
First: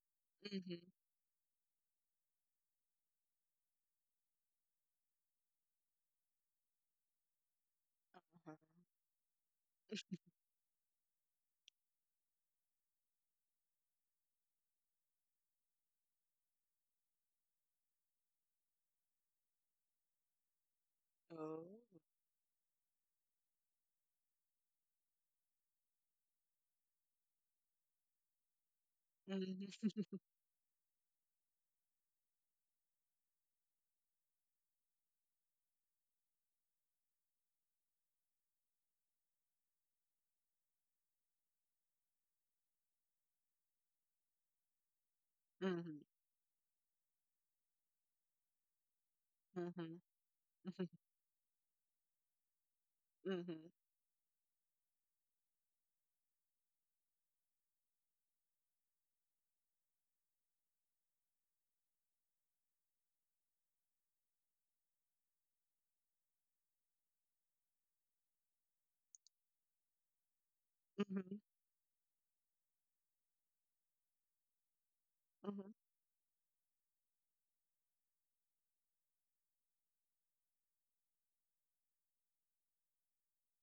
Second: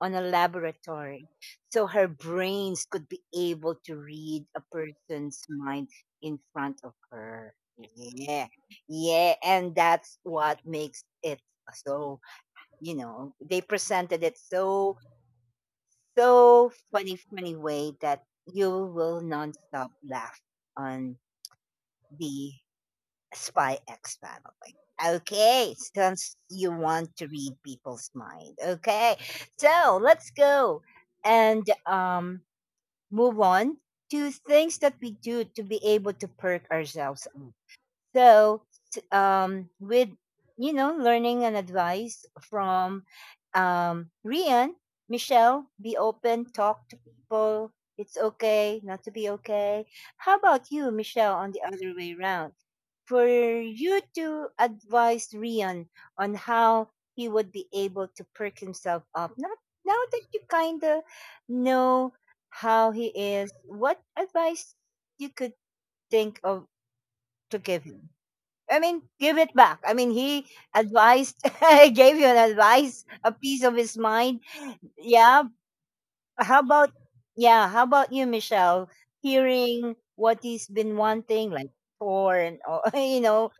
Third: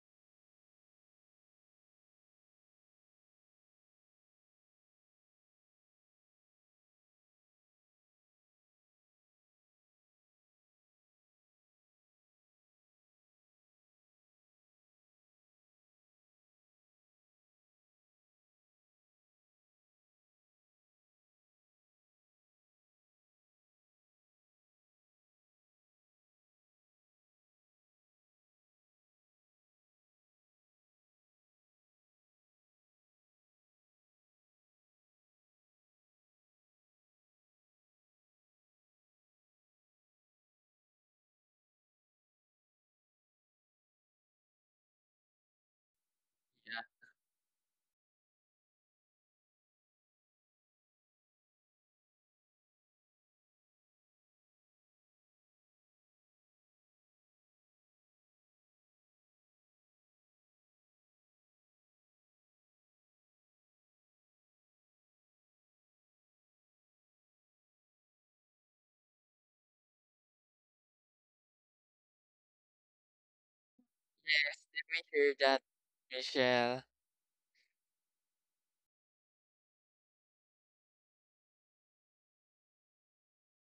Speaker 1: on a
Speaker 3: Mm-hmm.
Speaker 1: laboratory. So her brains could be able to read a person's mind in front of her. Yeah.
Speaker 3: Uh-huh.
Speaker 1: Yeah. And that's what makes it so, you know, they presented it so, so funny, funny way that you will nonstop laugh on
Speaker 3: Oh.
Speaker 1: the Spy X Family. Okay, since you want to read people's mind. Okay,
Speaker 3: Mm-hmm.
Speaker 1: so let's go and move on to things that we do to be able to perk ourselves up. So, with you know, learning and advice from Rian, Michelle,
Speaker 3: Mm-hmm.
Speaker 1: be open,
Speaker 2: Yeah,
Speaker 1: talk to people. It's okay not to be
Speaker 3: Mm-hmm.
Speaker 1: okay. How about you, Michelle, on the other way around? For
Speaker 3: Mm-hmm.
Speaker 1: you to advise Rian on how he would be able to perk himself up. Not now that you kind of know how he is, what advice you could think of to give him? I mean, give it back. I mean, he
Speaker 3: Mm-hmm.
Speaker 1: advised, gave you an advice, a piece of his mind.
Speaker 2: we hear
Speaker 1: Yeah,
Speaker 2: that,
Speaker 1: how
Speaker 2: Michelle.
Speaker 1: about you, Michelle, hearing what he's been wanting, like porn, or you know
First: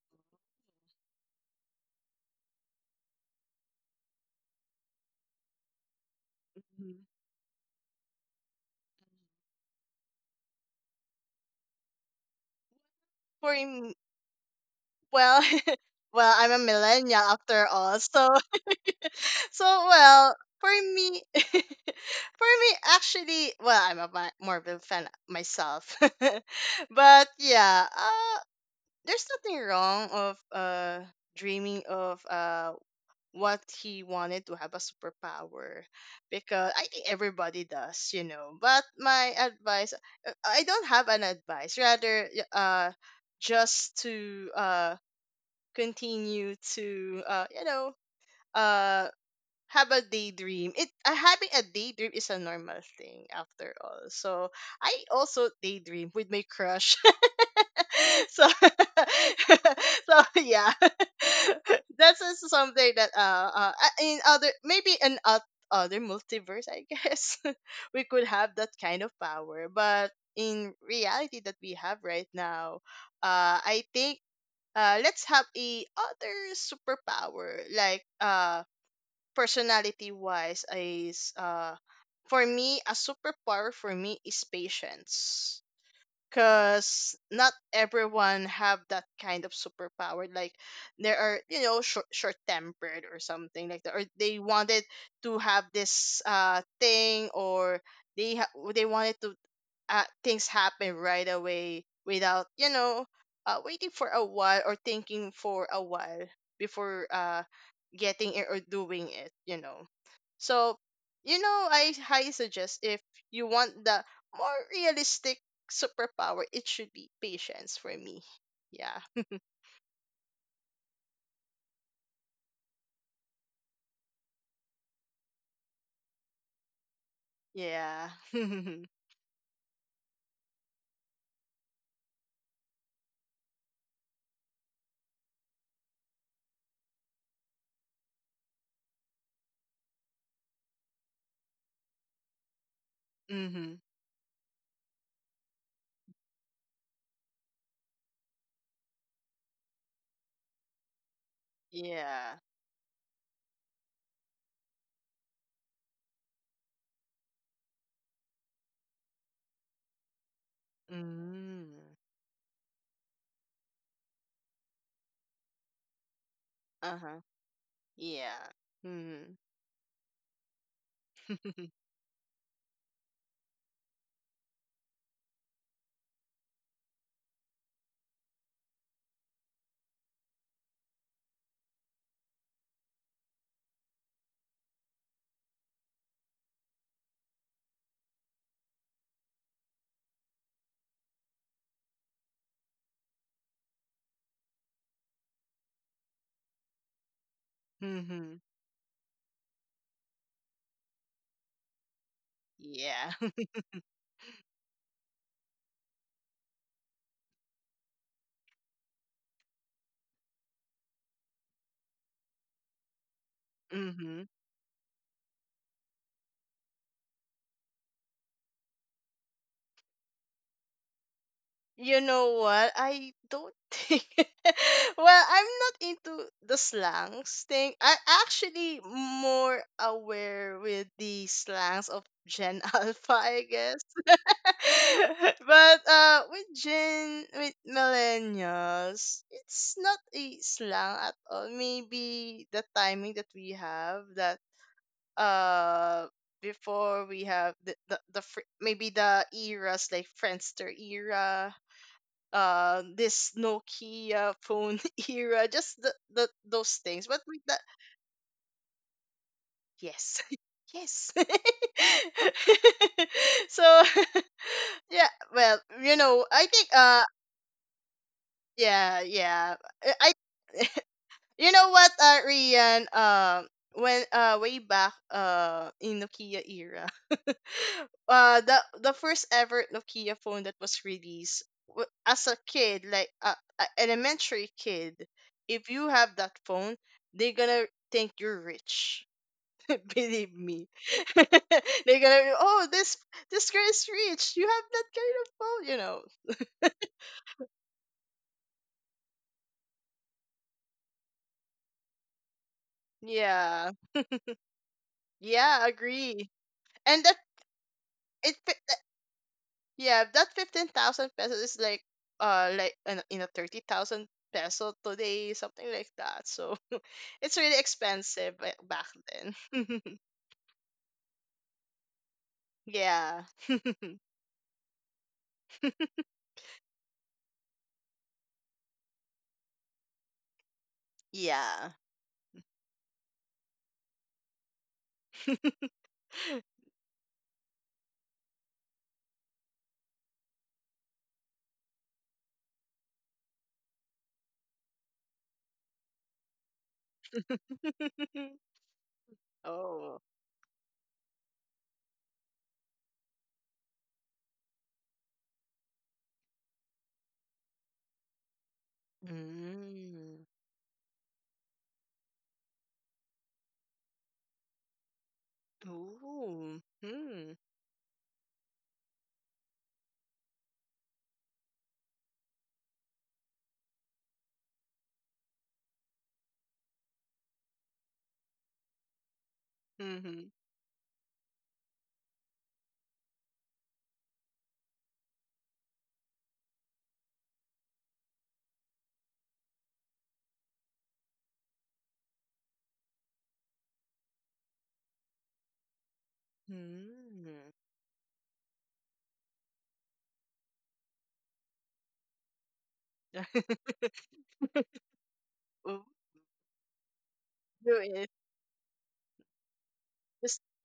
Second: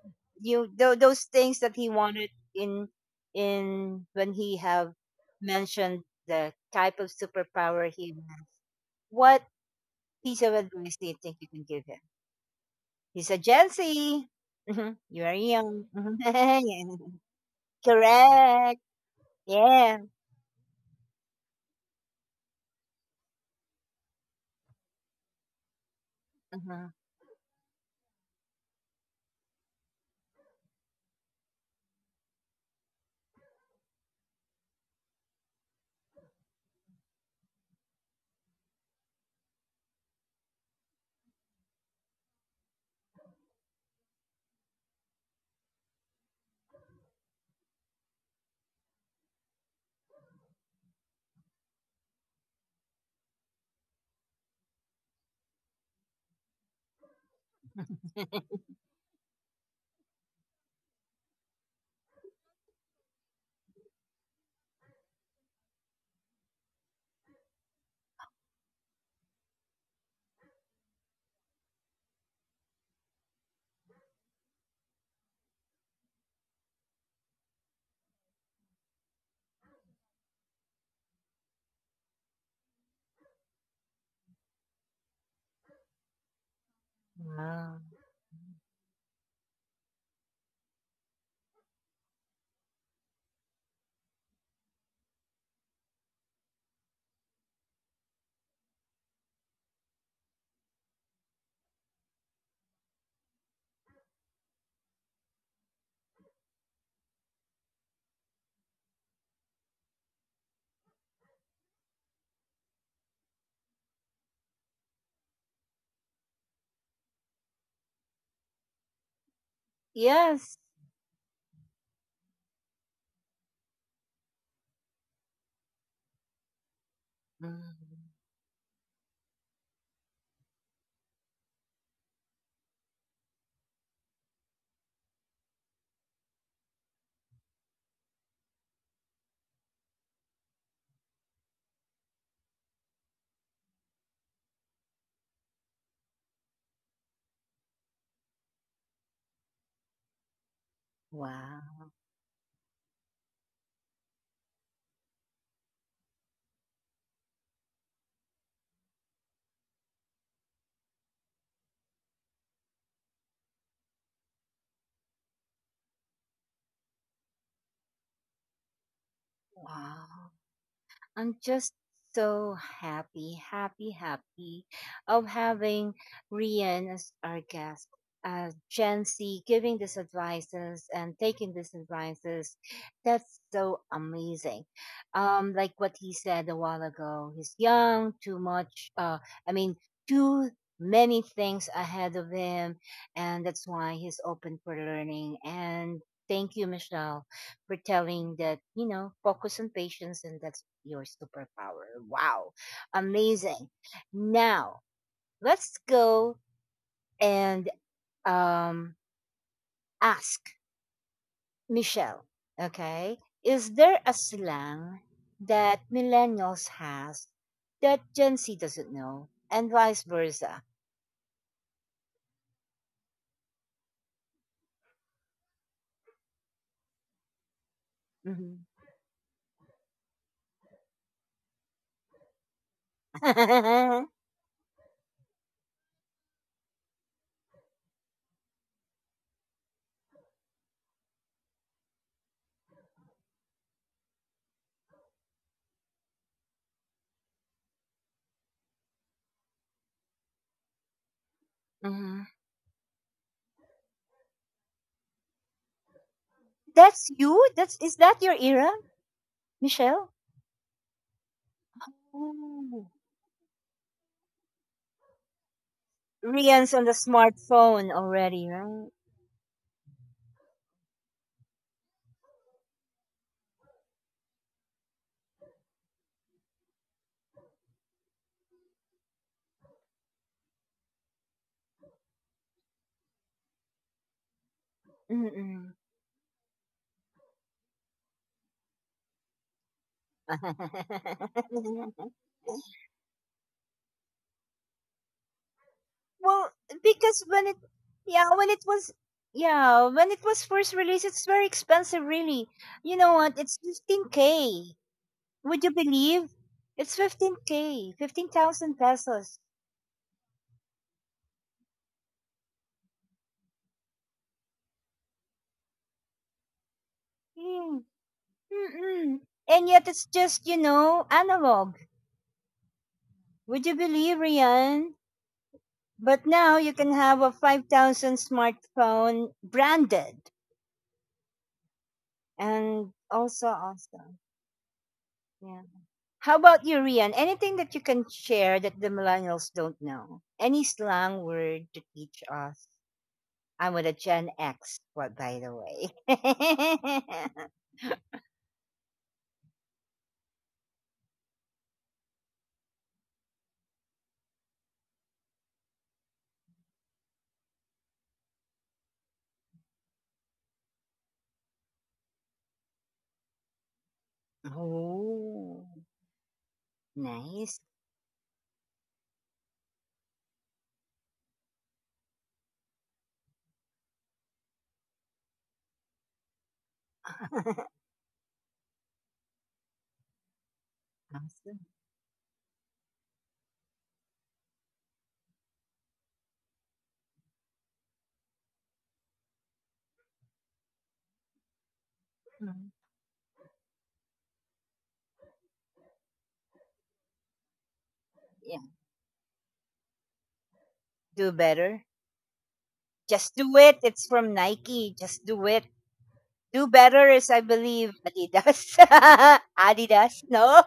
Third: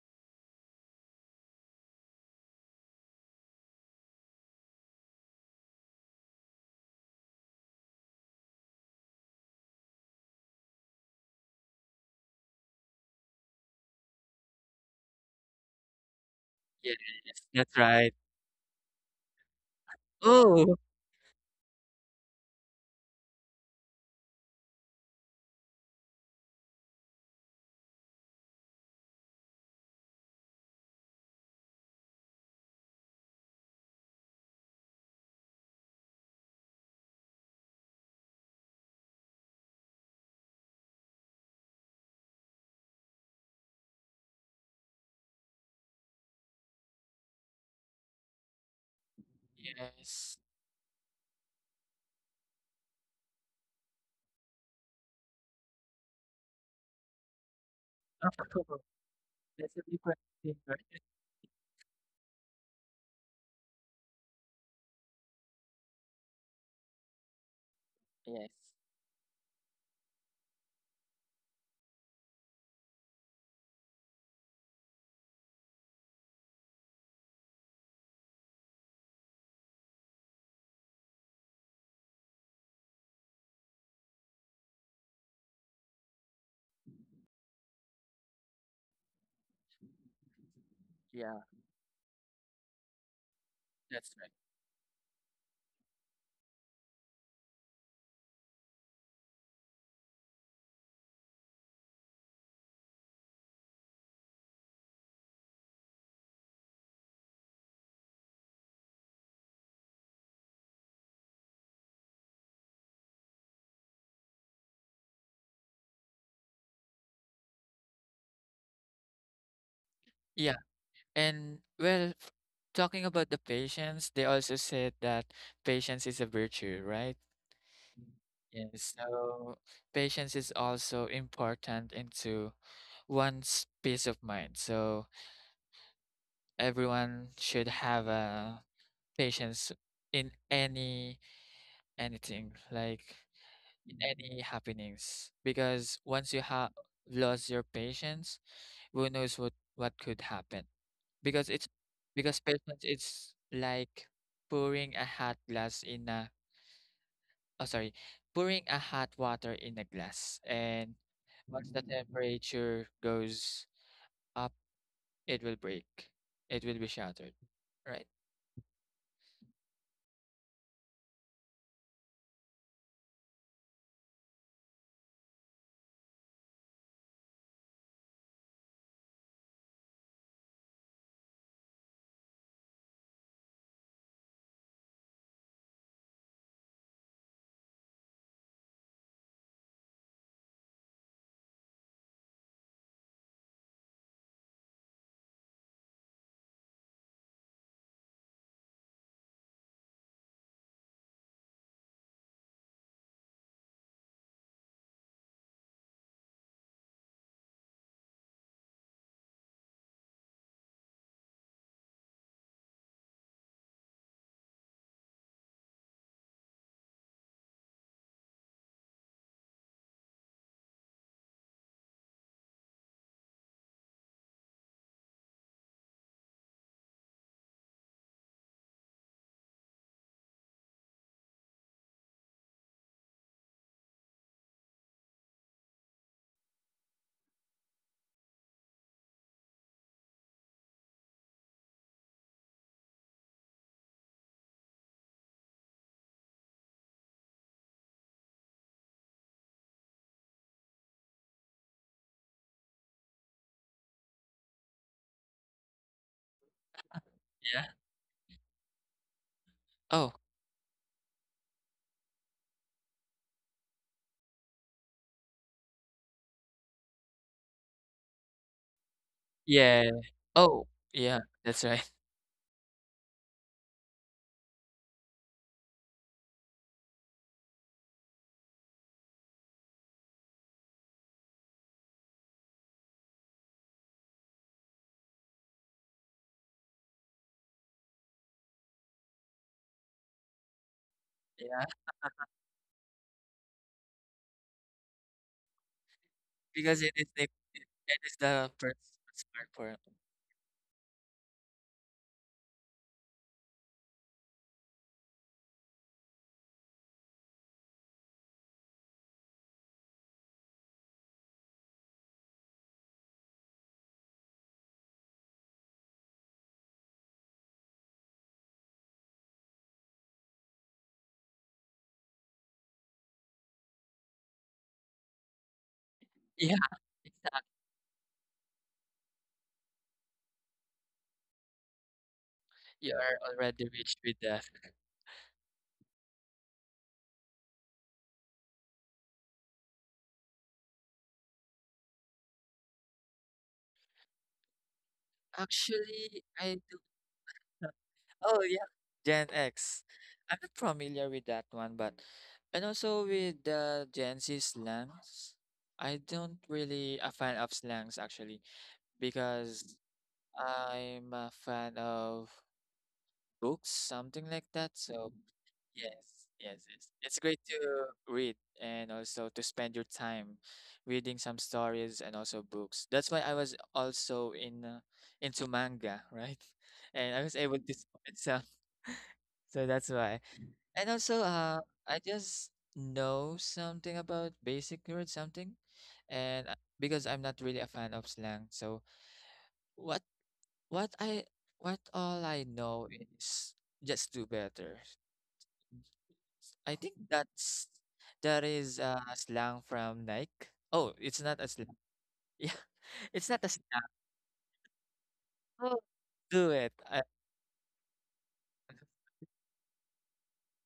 Speaker 1: those things that he wanted in in when he have mentioned the
Speaker 3: Mm-hmm.
Speaker 1: type of superpower he wants? What piece of advice do you think you can give him? He's a
Speaker 3: For
Speaker 1: Gen Z.
Speaker 3: m-
Speaker 1: Mhm. You are
Speaker 3: well,
Speaker 1: young. Mhm.
Speaker 3: well, I'm a
Speaker 2: Yes,
Speaker 3: millennial after
Speaker 2: that's
Speaker 3: all,
Speaker 2: right.
Speaker 3: so
Speaker 1: correct.
Speaker 3: so
Speaker 1: Yeah.
Speaker 3: well for
Speaker 2: Oh,
Speaker 3: me. For me, actually, well, I'm a Ma- Marvel fan myself,
Speaker 1: Mhm.
Speaker 3: but yeah, there's nothing wrong of dreaming of what he wanted to have a superpower because I think everybody does, you know. But my advice, I don't have an advice, rather, y- just to continue to you know uh have a
Speaker 2: yes.
Speaker 3: daydream. It Having a daydream is a normal thing after all. So I also daydream with my crush.
Speaker 2: Of
Speaker 3: So
Speaker 2: course. That's a different
Speaker 3: so
Speaker 2: thing, right?
Speaker 3: yeah, that's just something that in other, maybe in oth- other multiverse I guess we could have
Speaker 2: Yes.
Speaker 3: that kind of power, but in reality that we have right now, I think. Let's have a other superpower like personality wise is for me a superpower for me is patience, because not
Speaker 1: Wow.
Speaker 3: everyone have that kind of superpower, like there
Speaker 2: Yeah,
Speaker 3: are you know short, short tempered or something like that, or
Speaker 2: that's right.
Speaker 3: they wanted to have this thing, or they wanted to things happen right away without you know waiting for a while or thinking for a while before getting it or doing it, you know. So, you know, I highly suggest if you want the more realistic superpower, it should be patience for me. Yeah.
Speaker 1: Yes.
Speaker 2: Yeah, and well, talking about the patience, they also said that patience is a virtue, right?
Speaker 3: Yeah.
Speaker 1: Mhm.
Speaker 3: Mm-hmm.
Speaker 2: Yes. So patience is also important into one's peace of mind. So everyone should have a patience in anything like in any happenings, because once you have lost your patience, who knows what could happen, because it's
Speaker 1: Wow.
Speaker 3: Yeah.
Speaker 2: because patience it's like pouring a hot glass in a oh sorry, pouring a hot water in a glass, and
Speaker 3: Mm.
Speaker 2: once the temperature goes up, it will break, it will be
Speaker 3: Uh huh.
Speaker 2: shattered, right?
Speaker 3: Yeah. Mm.
Speaker 1: Wow. I'm just so happy, happy, happy of having Rian as our guest. Gen Z giving these advices and taking these advices. That's so amazing. Like what he said a while ago, he's young, too much, I mean, too many things ahead of him. And that's why he's open for learning. And thank you, Michelle, pretending
Speaker 3: Mm-hmm.
Speaker 1: that you know focus on patience, and that's your superpower. Wow.
Speaker 3: Yeah.
Speaker 1: Amazing. Now let's go and um ask Michelle. Okay, is there a
Speaker 3: Mm-hmm.
Speaker 1: slang that millennials has that Gen Z doesn't know, and vice versa?
Speaker 3: You know what? I don't think. Well, I'm not into the slangs thing. I'm
Speaker 1: Mhm.
Speaker 3: actually more aware with the slangs of Gen Alpha, I guess. But with Gen, with millennials, it's not a slang at all. Maybe the timing that we have that uh before we have the fr- maybe the eras like Friendster era, this Nokia phone era, just the those things.
Speaker 1: that's
Speaker 3: But
Speaker 1: you.
Speaker 3: with that,
Speaker 2: Yeah.
Speaker 1: That's is that your era, Michelle?
Speaker 2: Oh.
Speaker 3: yes, yes.
Speaker 1: Ooh.
Speaker 3: So yeah, well, you know, I think
Speaker 1: Rian's on the smartphone already, right?
Speaker 3: yeah, yeah.
Speaker 2: Yeah.
Speaker 3: I.
Speaker 2: Oh, yeah,
Speaker 3: You
Speaker 2: that's
Speaker 3: know
Speaker 2: right.
Speaker 3: what, Rian? When way back in Nokia era, uh, the the first ever Nokia phone that was released w- as a kid, like a elementary kid, if
Speaker 1: Mm.
Speaker 3: you have that phone, they're gonna think you're rich. Believe me, they're
Speaker 2: Yeah,
Speaker 3: gonna be, oh, this girl is rich. You have that kind of phone, you know.
Speaker 1: Well,
Speaker 2: because it is
Speaker 1: because
Speaker 2: the it
Speaker 1: when it,
Speaker 2: it is
Speaker 1: yeah,
Speaker 2: the first smartphone.
Speaker 1: yeah, when it was first released, it's very expensive, really. You know what? It's
Speaker 3: Yeah,
Speaker 1: 15k. Would
Speaker 3: yeah,
Speaker 1: you
Speaker 3: agree.
Speaker 1: believe? It's
Speaker 3: And that
Speaker 1: 15k,
Speaker 3: it.
Speaker 1: 15,000 pesos.
Speaker 3: Yeah, that 15,000 pesos is like in a 30,000 peso today, something like that. So it's really
Speaker 1: Mm,
Speaker 3: expensive ba- back
Speaker 1: mm-mm. And yet
Speaker 3: then.
Speaker 1: it's just, you know, analog.
Speaker 3: Yeah.
Speaker 1: Would you believe, Rian? But now
Speaker 2: Yeah,
Speaker 1: you can have a
Speaker 2: exactly.
Speaker 1: 5,000 smartphone, branded
Speaker 3: Yeah.
Speaker 1: and
Speaker 2: You are
Speaker 1: also
Speaker 2: already rich
Speaker 1: awesome.
Speaker 2: with that.
Speaker 1: Yeah. How about you, Rian? Anything that you can share that the millennials don't know? Any slang word to teach us? I'm with a Gen X, what, by the way.
Speaker 2: Actually, I do. Oh, yeah, Gen X.
Speaker 3: Oh.
Speaker 2: I'm not familiar with that one, but and also with the Gen Z slangs. I don't really a fan of slangs actually, because
Speaker 3: Mm.
Speaker 2: I'm a fan of books, something like that. So
Speaker 1: oh,
Speaker 2: yes, yes,
Speaker 3: Ooh.
Speaker 2: it's
Speaker 3: Hmm.
Speaker 2: great
Speaker 1: nice.
Speaker 2: to read and also to spend your time reading some stories and also books. That's why I was also in into manga, right? And I was able to spend some, so that's why.
Speaker 3: Mhm.
Speaker 2: And also,
Speaker 1: Awesome.
Speaker 2: I just know something about basic words, something, and because I'm not really a fan of slang, so what what I what all I
Speaker 1: Mhm.
Speaker 2: know is just do better. I think
Speaker 3: Hmm.
Speaker 2: that
Speaker 1: Yeah.
Speaker 2: is slang from Nike. Oh, it's
Speaker 1: Do
Speaker 2: not a slang.
Speaker 1: better.
Speaker 2: Yeah, it's
Speaker 1: Just
Speaker 2: not a
Speaker 1: do it.
Speaker 2: slang.
Speaker 1: It's from Nike. Just do it.
Speaker 2: Oh,
Speaker 3: Ooh,
Speaker 2: do
Speaker 1: Do
Speaker 2: it.
Speaker 1: better is, I
Speaker 3: do
Speaker 1: believe,
Speaker 3: it.
Speaker 1: Adidas. Adidas?
Speaker 3: Just
Speaker 1: No,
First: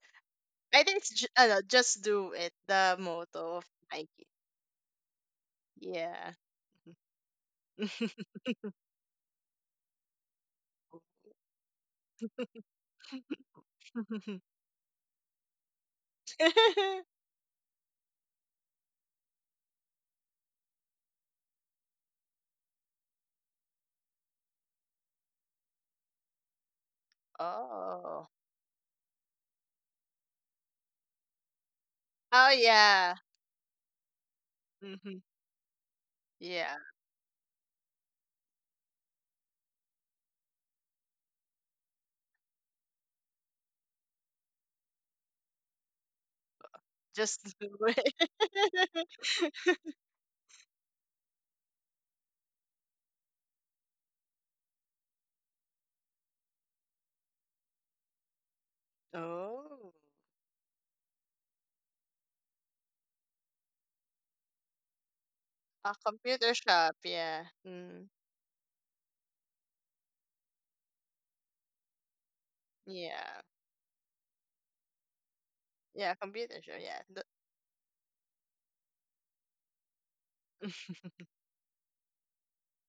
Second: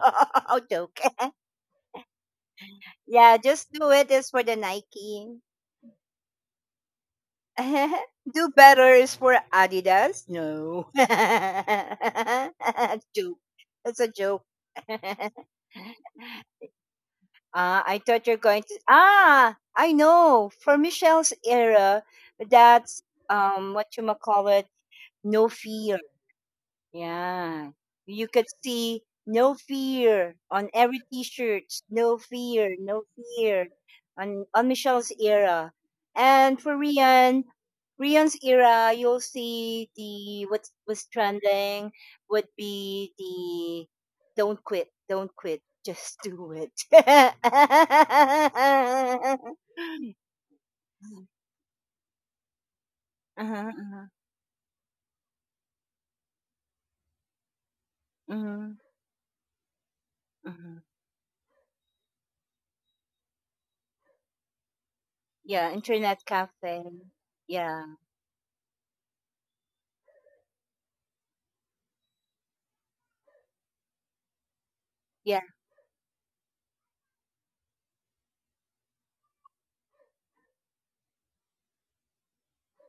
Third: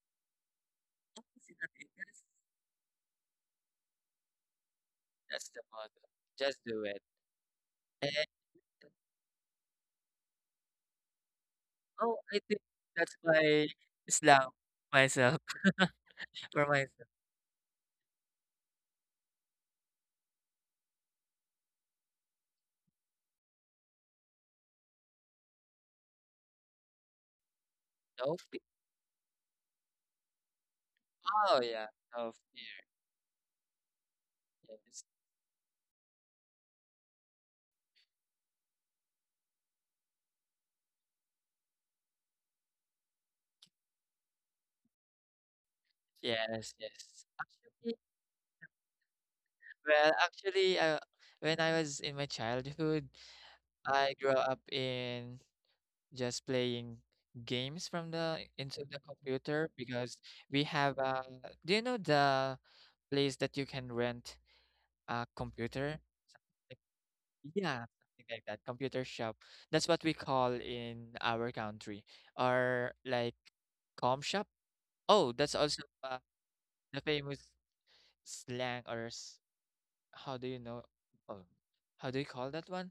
Speaker 3: I think
Speaker 1: joke.
Speaker 3: it's ju- no, just
Speaker 2: that's,
Speaker 3: do it. The
Speaker 1: yeah,
Speaker 3: motto of
Speaker 1: just do it
Speaker 3: Nike.
Speaker 1: is for the Nike.
Speaker 2: that's the motto.
Speaker 3: Yeah.
Speaker 2: Just do it. And
Speaker 1: Do better is for Adidas. No.
Speaker 2: oh, I think that's
Speaker 1: joke.
Speaker 2: my
Speaker 1: That's a joke.
Speaker 2: slang
Speaker 1: uh,
Speaker 2: myself for myself.
Speaker 1: I thought you're going to. Ah, I know. For Michelle's era, that's what you call it, no fear. Yeah.
Speaker 3: Oh.
Speaker 1: You
Speaker 2: No
Speaker 1: could
Speaker 2: fear.
Speaker 1: see no fear on every
Speaker 2: Oh
Speaker 1: t-shirt.
Speaker 2: yeah,
Speaker 1: No
Speaker 2: no
Speaker 3: Oh
Speaker 1: fear,
Speaker 2: fear.
Speaker 1: no
Speaker 3: yeah.
Speaker 1: fear on
Speaker 2: Yes,
Speaker 1: Michelle's
Speaker 3: Mhm.
Speaker 1: era. And
Speaker 3: Yeah.
Speaker 1: for Rian, Rian's era, you'll see the what was trending would be the don't quit, just do
Speaker 2: yes,
Speaker 1: it.
Speaker 2: yes.
Speaker 3: Just do
Speaker 2: Actually,
Speaker 3: it.
Speaker 2: well, when I was in my childhood,
Speaker 1: Uh-huh, uh-huh,
Speaker 2: I grew up in just playing games from the
Speaker 1: mhm,
Speaker 2: into the computer,
Speaker 3: Oh,
Speaker 2: because we
Speaker 1: mhm.
Speaker 2: have do you know the place that you can rent a
Speaker 1: Yeah,
Speaker 2: computer?
Speaker 3: a
Speaker 1: internet
Speaker 3: computer
Speaker 2: Something
Speaker 1: cafe.
Speaker 3: shop. Yeah.
Speaker 2: like- Yeah,
Speaker 1: Yeah,
Speaker 3: Mm,
Speaker 2: something like that. Computer shop. That's what we call in our country. Or
Speaker 3: yeah.
Speaker 2: like com shop. Oh,
Speaker 1: yeah,
Speaker 2: that's also
Speaker 3: Yeah, computer shop.
Speaker 2: the
Speaker 3: Yeah. The,
Speaker 2: famous slang or how do you know? Oh, how do you call that one?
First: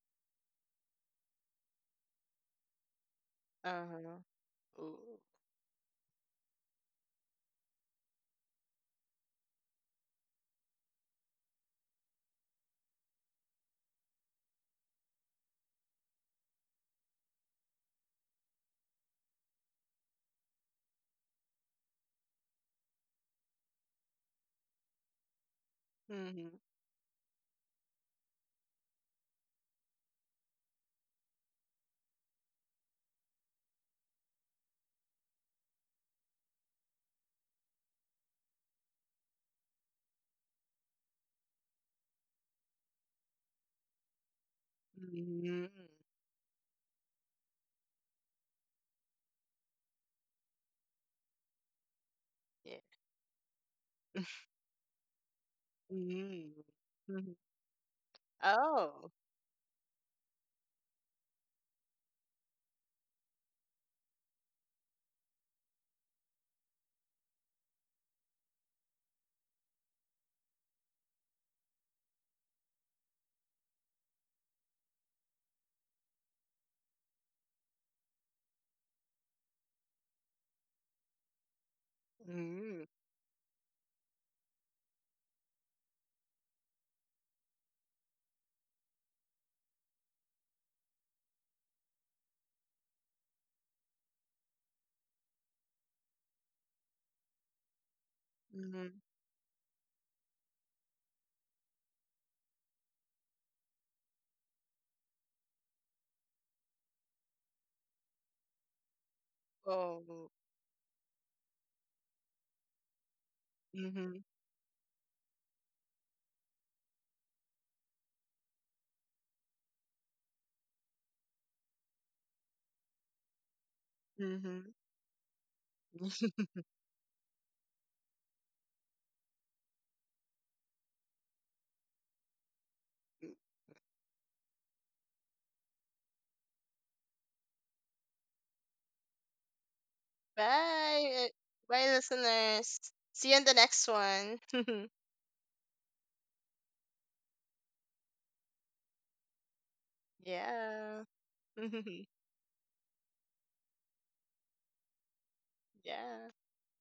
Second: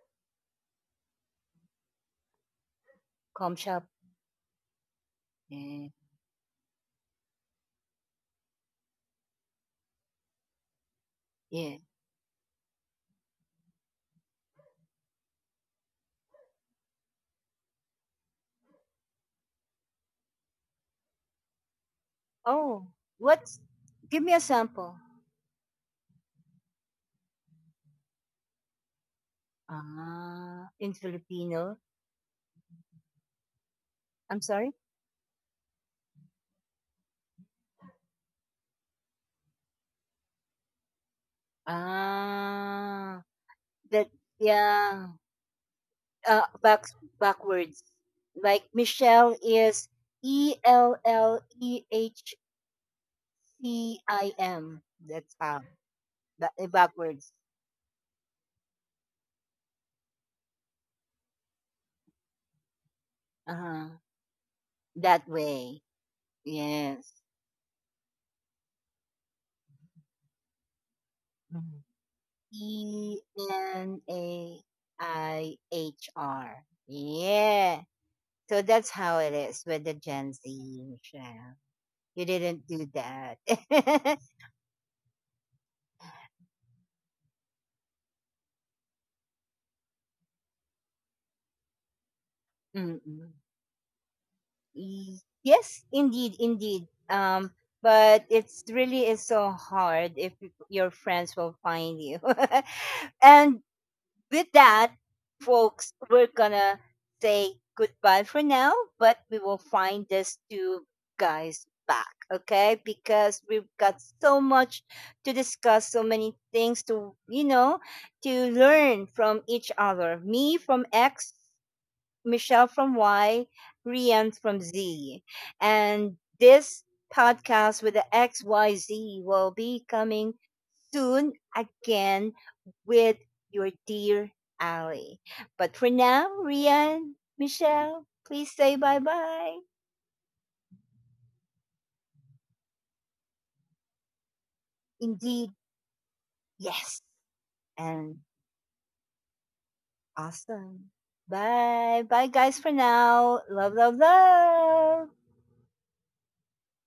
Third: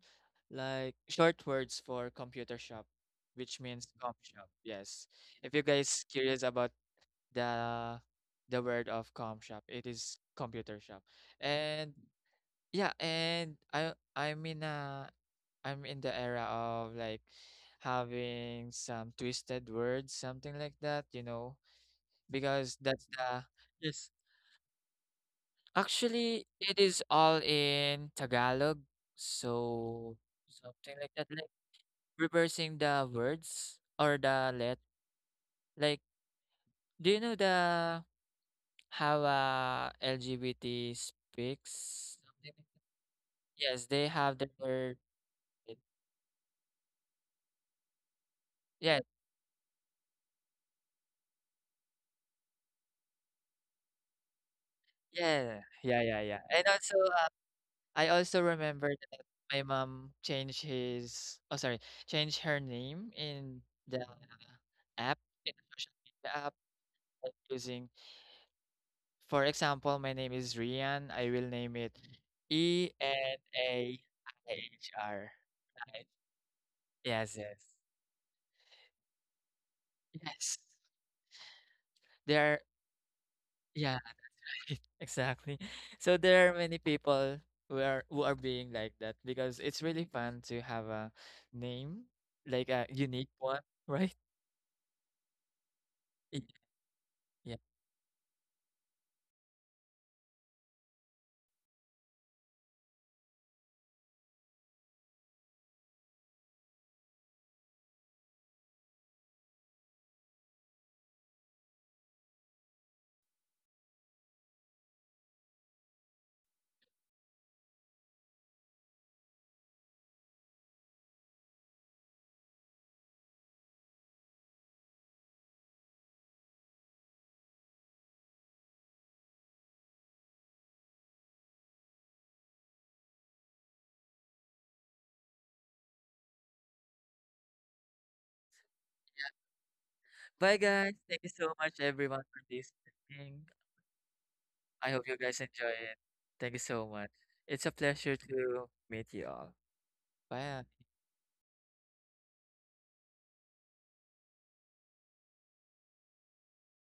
Speaker 2: Like short words for computer shop,
Speaker 1: com
Speaker 2: which
Speaker 1: shop.
Speaker 2: means com
Speaker 3: uh-huh.
Speaker 2: shop. Yes.
Speaker 3: Ooh.
Speaker 2: If you
Speaker 1: Yeah.
Speaker 2: guys curious about the the word of com shop, it is computer shop.
Speaker 1: Yeah.
Speaker 2: And yeah, and I'm in the era of like having some twisted words, something like that, you know, because
Speaker 1: Oh,
Speaker 2: that's the
Speaker 1: what's—
Speaker 2: yes.
Speaker 1: give me a sample.
Speaker 2: Actually,
Speaker 3: Mm-hmm.
Speaker 2: it is all in Tagalog, so
Speaker 1: Ah, in
Speaker 2: something like that, like
Speaker 1: Filipino.
Speaker 2: reversing the words or
Speaker 1: I'm
Speaker 2: the
Speaker 1: sorry.
Speaker 2: let. Like, do you know the how LGBT speaks? Something like
Speaker 1: Ah,
Speaker 2: yes, they
Speaker 1: that,
Speaker 2: have the word.
Speaker 1: yeah.
Speaker 3: Mhm.
Speaker 2: it-
Speaker 1: Uh, back backwards. Like
Speaker 2: Yeah,
Speaker 1: Michelle is E L L E H
Speaker 3: Yeah.
Speaker 1: C I M. That's
Speaker 2: yeah,
Speaker 1: how.
Speaker 2: yeah, yeah, yeah.
Speaker 3: Mhm.
Speaker 2: And also, uh,
Speaker 3: Mhm.
Speaker 1: Backwards.
Speaker 2: I also remember
Speaker 3: Oh.
Speaker 2: that my mom changed his. Oh, sorry, changed her name
Speaker 1: Uh
Speaker 2: in the
Speaker 1: huh.
Speaker 2: app
Speaker 1: That
Speaker 2: in the
Speaker 1: way.
Speaker 2: social media app,
Speaker 1: Yes.
Speaker 2: like, using. For example, my name is Rian. I will name
Speaker 1: Mhm.
Speaker 2: it E
Speaker 1: E
Speaker 2: N A
Speaker 1: N
Speaker 2: I
Speaker 1: A
Speaker 2: H R.
Speaker 1: I
Speaker 2: Right?
Speaker 1: H R.
Speaker 2: Yes, yes.
Speaker 1: Yeah. So that's how it is with the Gen
Speaker 2: Yes.
Speaker 1: Z, Michelle. You
Speaker 2: There are,
Speaker 1: didn't
Speaker 3: Mhm.
Speaker 1: do that.
Speaker 2: yeah, exactly. So there are many people who are being like that because it's really fun to have a name, like a unique
Speaker 1: Mm-mm.
Speaker 2: one, right?
Speaker 1: Y- yes, indeed,
Speaker 2: Y-
Speaker 1: indeed.
Speaker 2: Yeah.
Speaker 1: But it's
Speaker 3: Mhm.
Speaker 1: really is so hard if your friends will find you. and with that, folks, we're gonna say goodbye for now, but we will find
Speaker 3: Oh.
Speaker 1: these two guys back, okay? Because we've got
Speaker 3: Mhm.
Speaker 1: so much to discuss, so many things to, you know, to learn from each other. Me from X, Michelle from Y, Rian from
Speaker 3: Mhm.
Speaker 1: Z. And this podcast with the XYZ will be coming soon again with your dear Ali. But for now, Rian, Michelle, please say bye bye.
Speaker 2: Bye guys. Thank
Speaker 3: Bye.
Speaker 2: you so much
Speaker 3: Bye,
Speaker 2: everyone for
Speaker 3: listeners. See you
Speaker 2: listening.
Speaker 3: in the next one.
Speaker 2: I hope you guys
Speaker 1: Indeed,
Speaker 2: enjoy it. Thank you so
Speaker 1: yes.
Speaker 2: much. It's a pleasure
Speaker 1: And
Speaker 2: to meet you all. Bye.
Speaker 1: awesome.
Speaker 3: Yeah.
Speaker 1: Bye. Bye, guys, for now. Love, love, love.
Speaker 3: Yeah.